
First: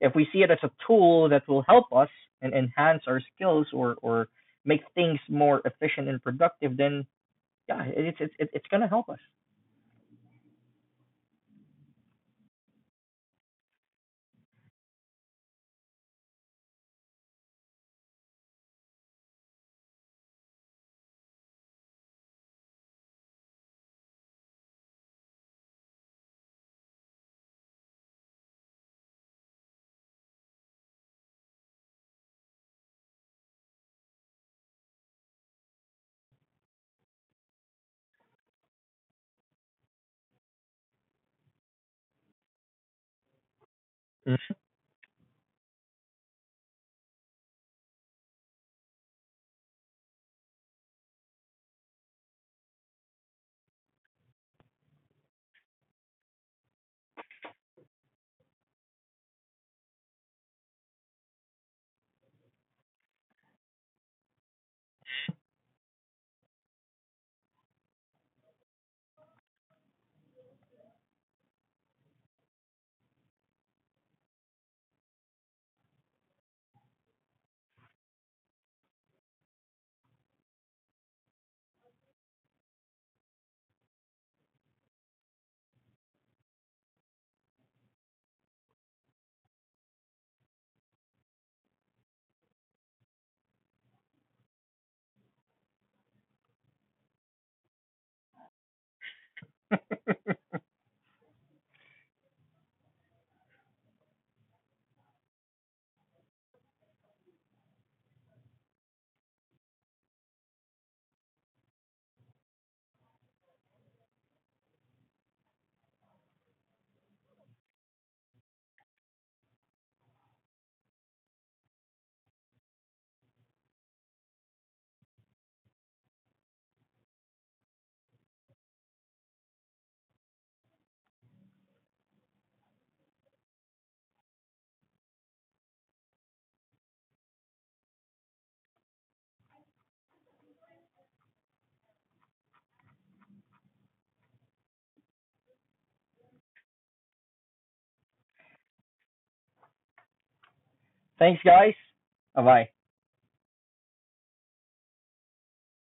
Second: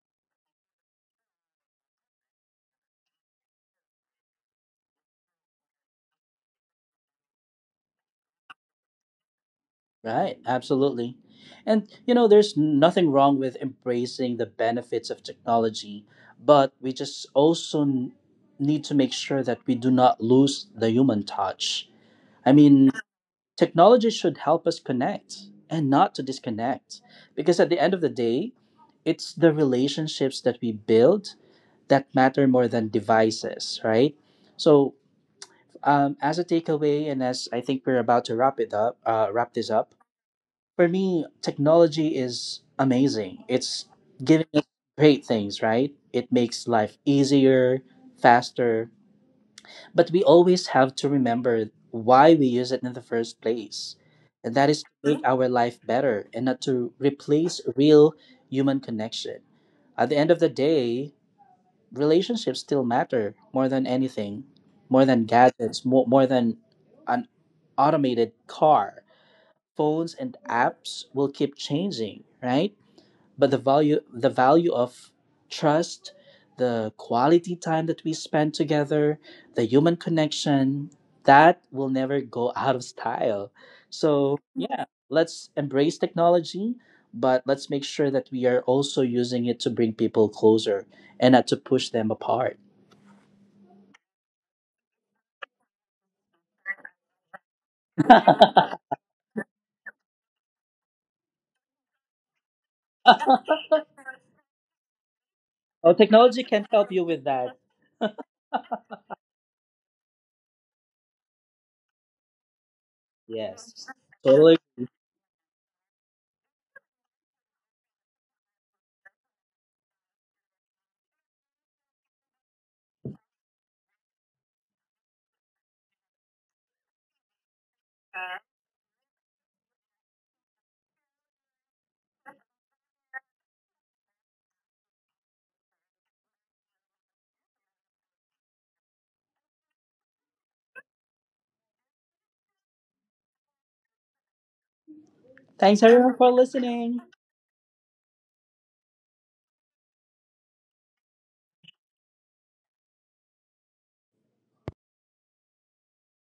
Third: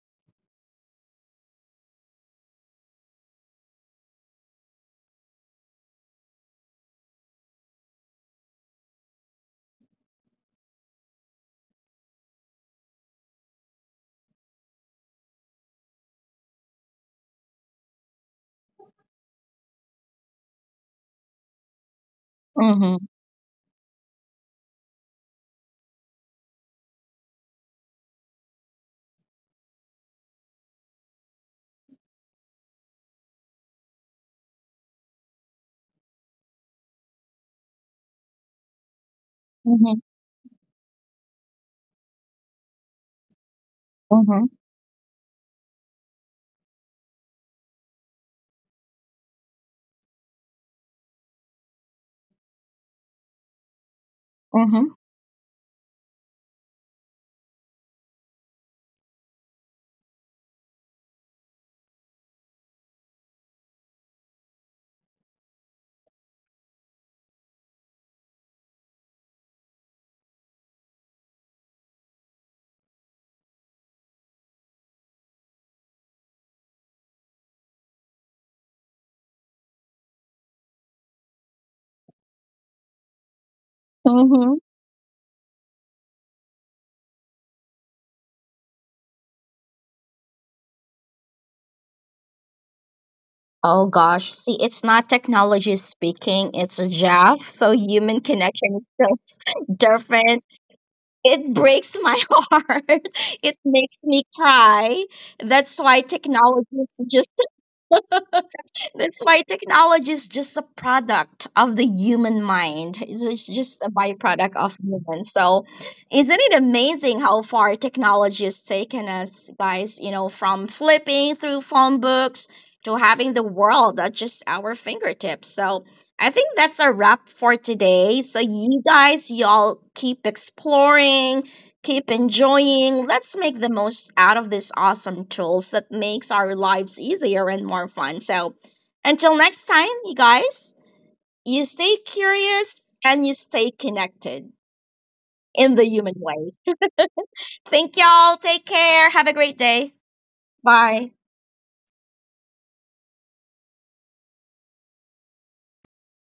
Speaker 1: if we see it as a tool that will help us and enhance our skills or make things more efficient and productive, then yeah, it's gonna help us.
Speaker 3: Right. Absolutely. And, you know, there's nothing wrong with embracing the benefits of technology, but we just also need to make sure that we do not lose the human touch. I mean,
Speaker 2: Mm-hmm.
Speaker 3: technology should help us connect and not to disconnect. Because at the end of the day, it's the relationships that we build that matter more than devices, right? So, as a takeaway, and as I think we're about to wrap this up. For me, technology is amazing. It's giving
Speaker 1: Mm-hmm.
Speaker 2: Mm-hmm.
Speaker 3: us great things, right? It makes life easier, faster, but we always have to remember why we use it in the first place, and that is
Speaker 2: Mm-hmm.
Speaker 3: to make our life better and not to replace real human connection. At the end of the day, relationships still matter more than anything, more than gadgets, more than an automated car. Phones and apps will keep changing, right? But the value of trust, the quality time that we spend together, the human connection, that will never go out of style. So,
Speaker 2: Mm-hmm.
Speaker 3: yeah, let's embrace technology, but let's make sure that we are also using it to bring people closer and not to push them apart.
Speaker 2: Oh gosh. See, it's not technology speaking, it's a Jav. So human connection is
Speaker 3: [LAUGHS]
Speaker 2: just [LAUGHS] different. It breaks my [LAUGHS] heart. It makes me cry. That's
Speaker 3: Oh,
Speaker 2: why
Speaker 3: technology can
Speaker 2: technology
Speaker 3: help you
Speaker 2: is
Speaker 3: with
Speaker 2: just
Speaker 3: that.
Speaker 2: That's why technology is just a product of the human mind. It's just
Speaker 3: Yes.
Speaker 2: a
Speaker 3: Totally.
Speaker 2: byproduct of humans. So, isn't it amazing how far technology has taken us, guys? You know, from flipping through phone books to having the world at just our fingertips. So, I think that's a wrap for today. So, you guys, y'all keep exploring. Keep enjoying. Let's make the most out of these awesome tools that makes our lives easier and more fun. So, until next time, you guys, you stay curious and you stay connected in
Speaker 3: Thanks
Speaker 2: the
Speaker 3: everyone
Speaker 2: human
Speaker 3: for
Speaker 2: way.
Speaker 3: listening.
Speaker 2: Thank y'all. Take care. Have a great day. Bye.
Speaker 1: Thanks, guys. Bye bye.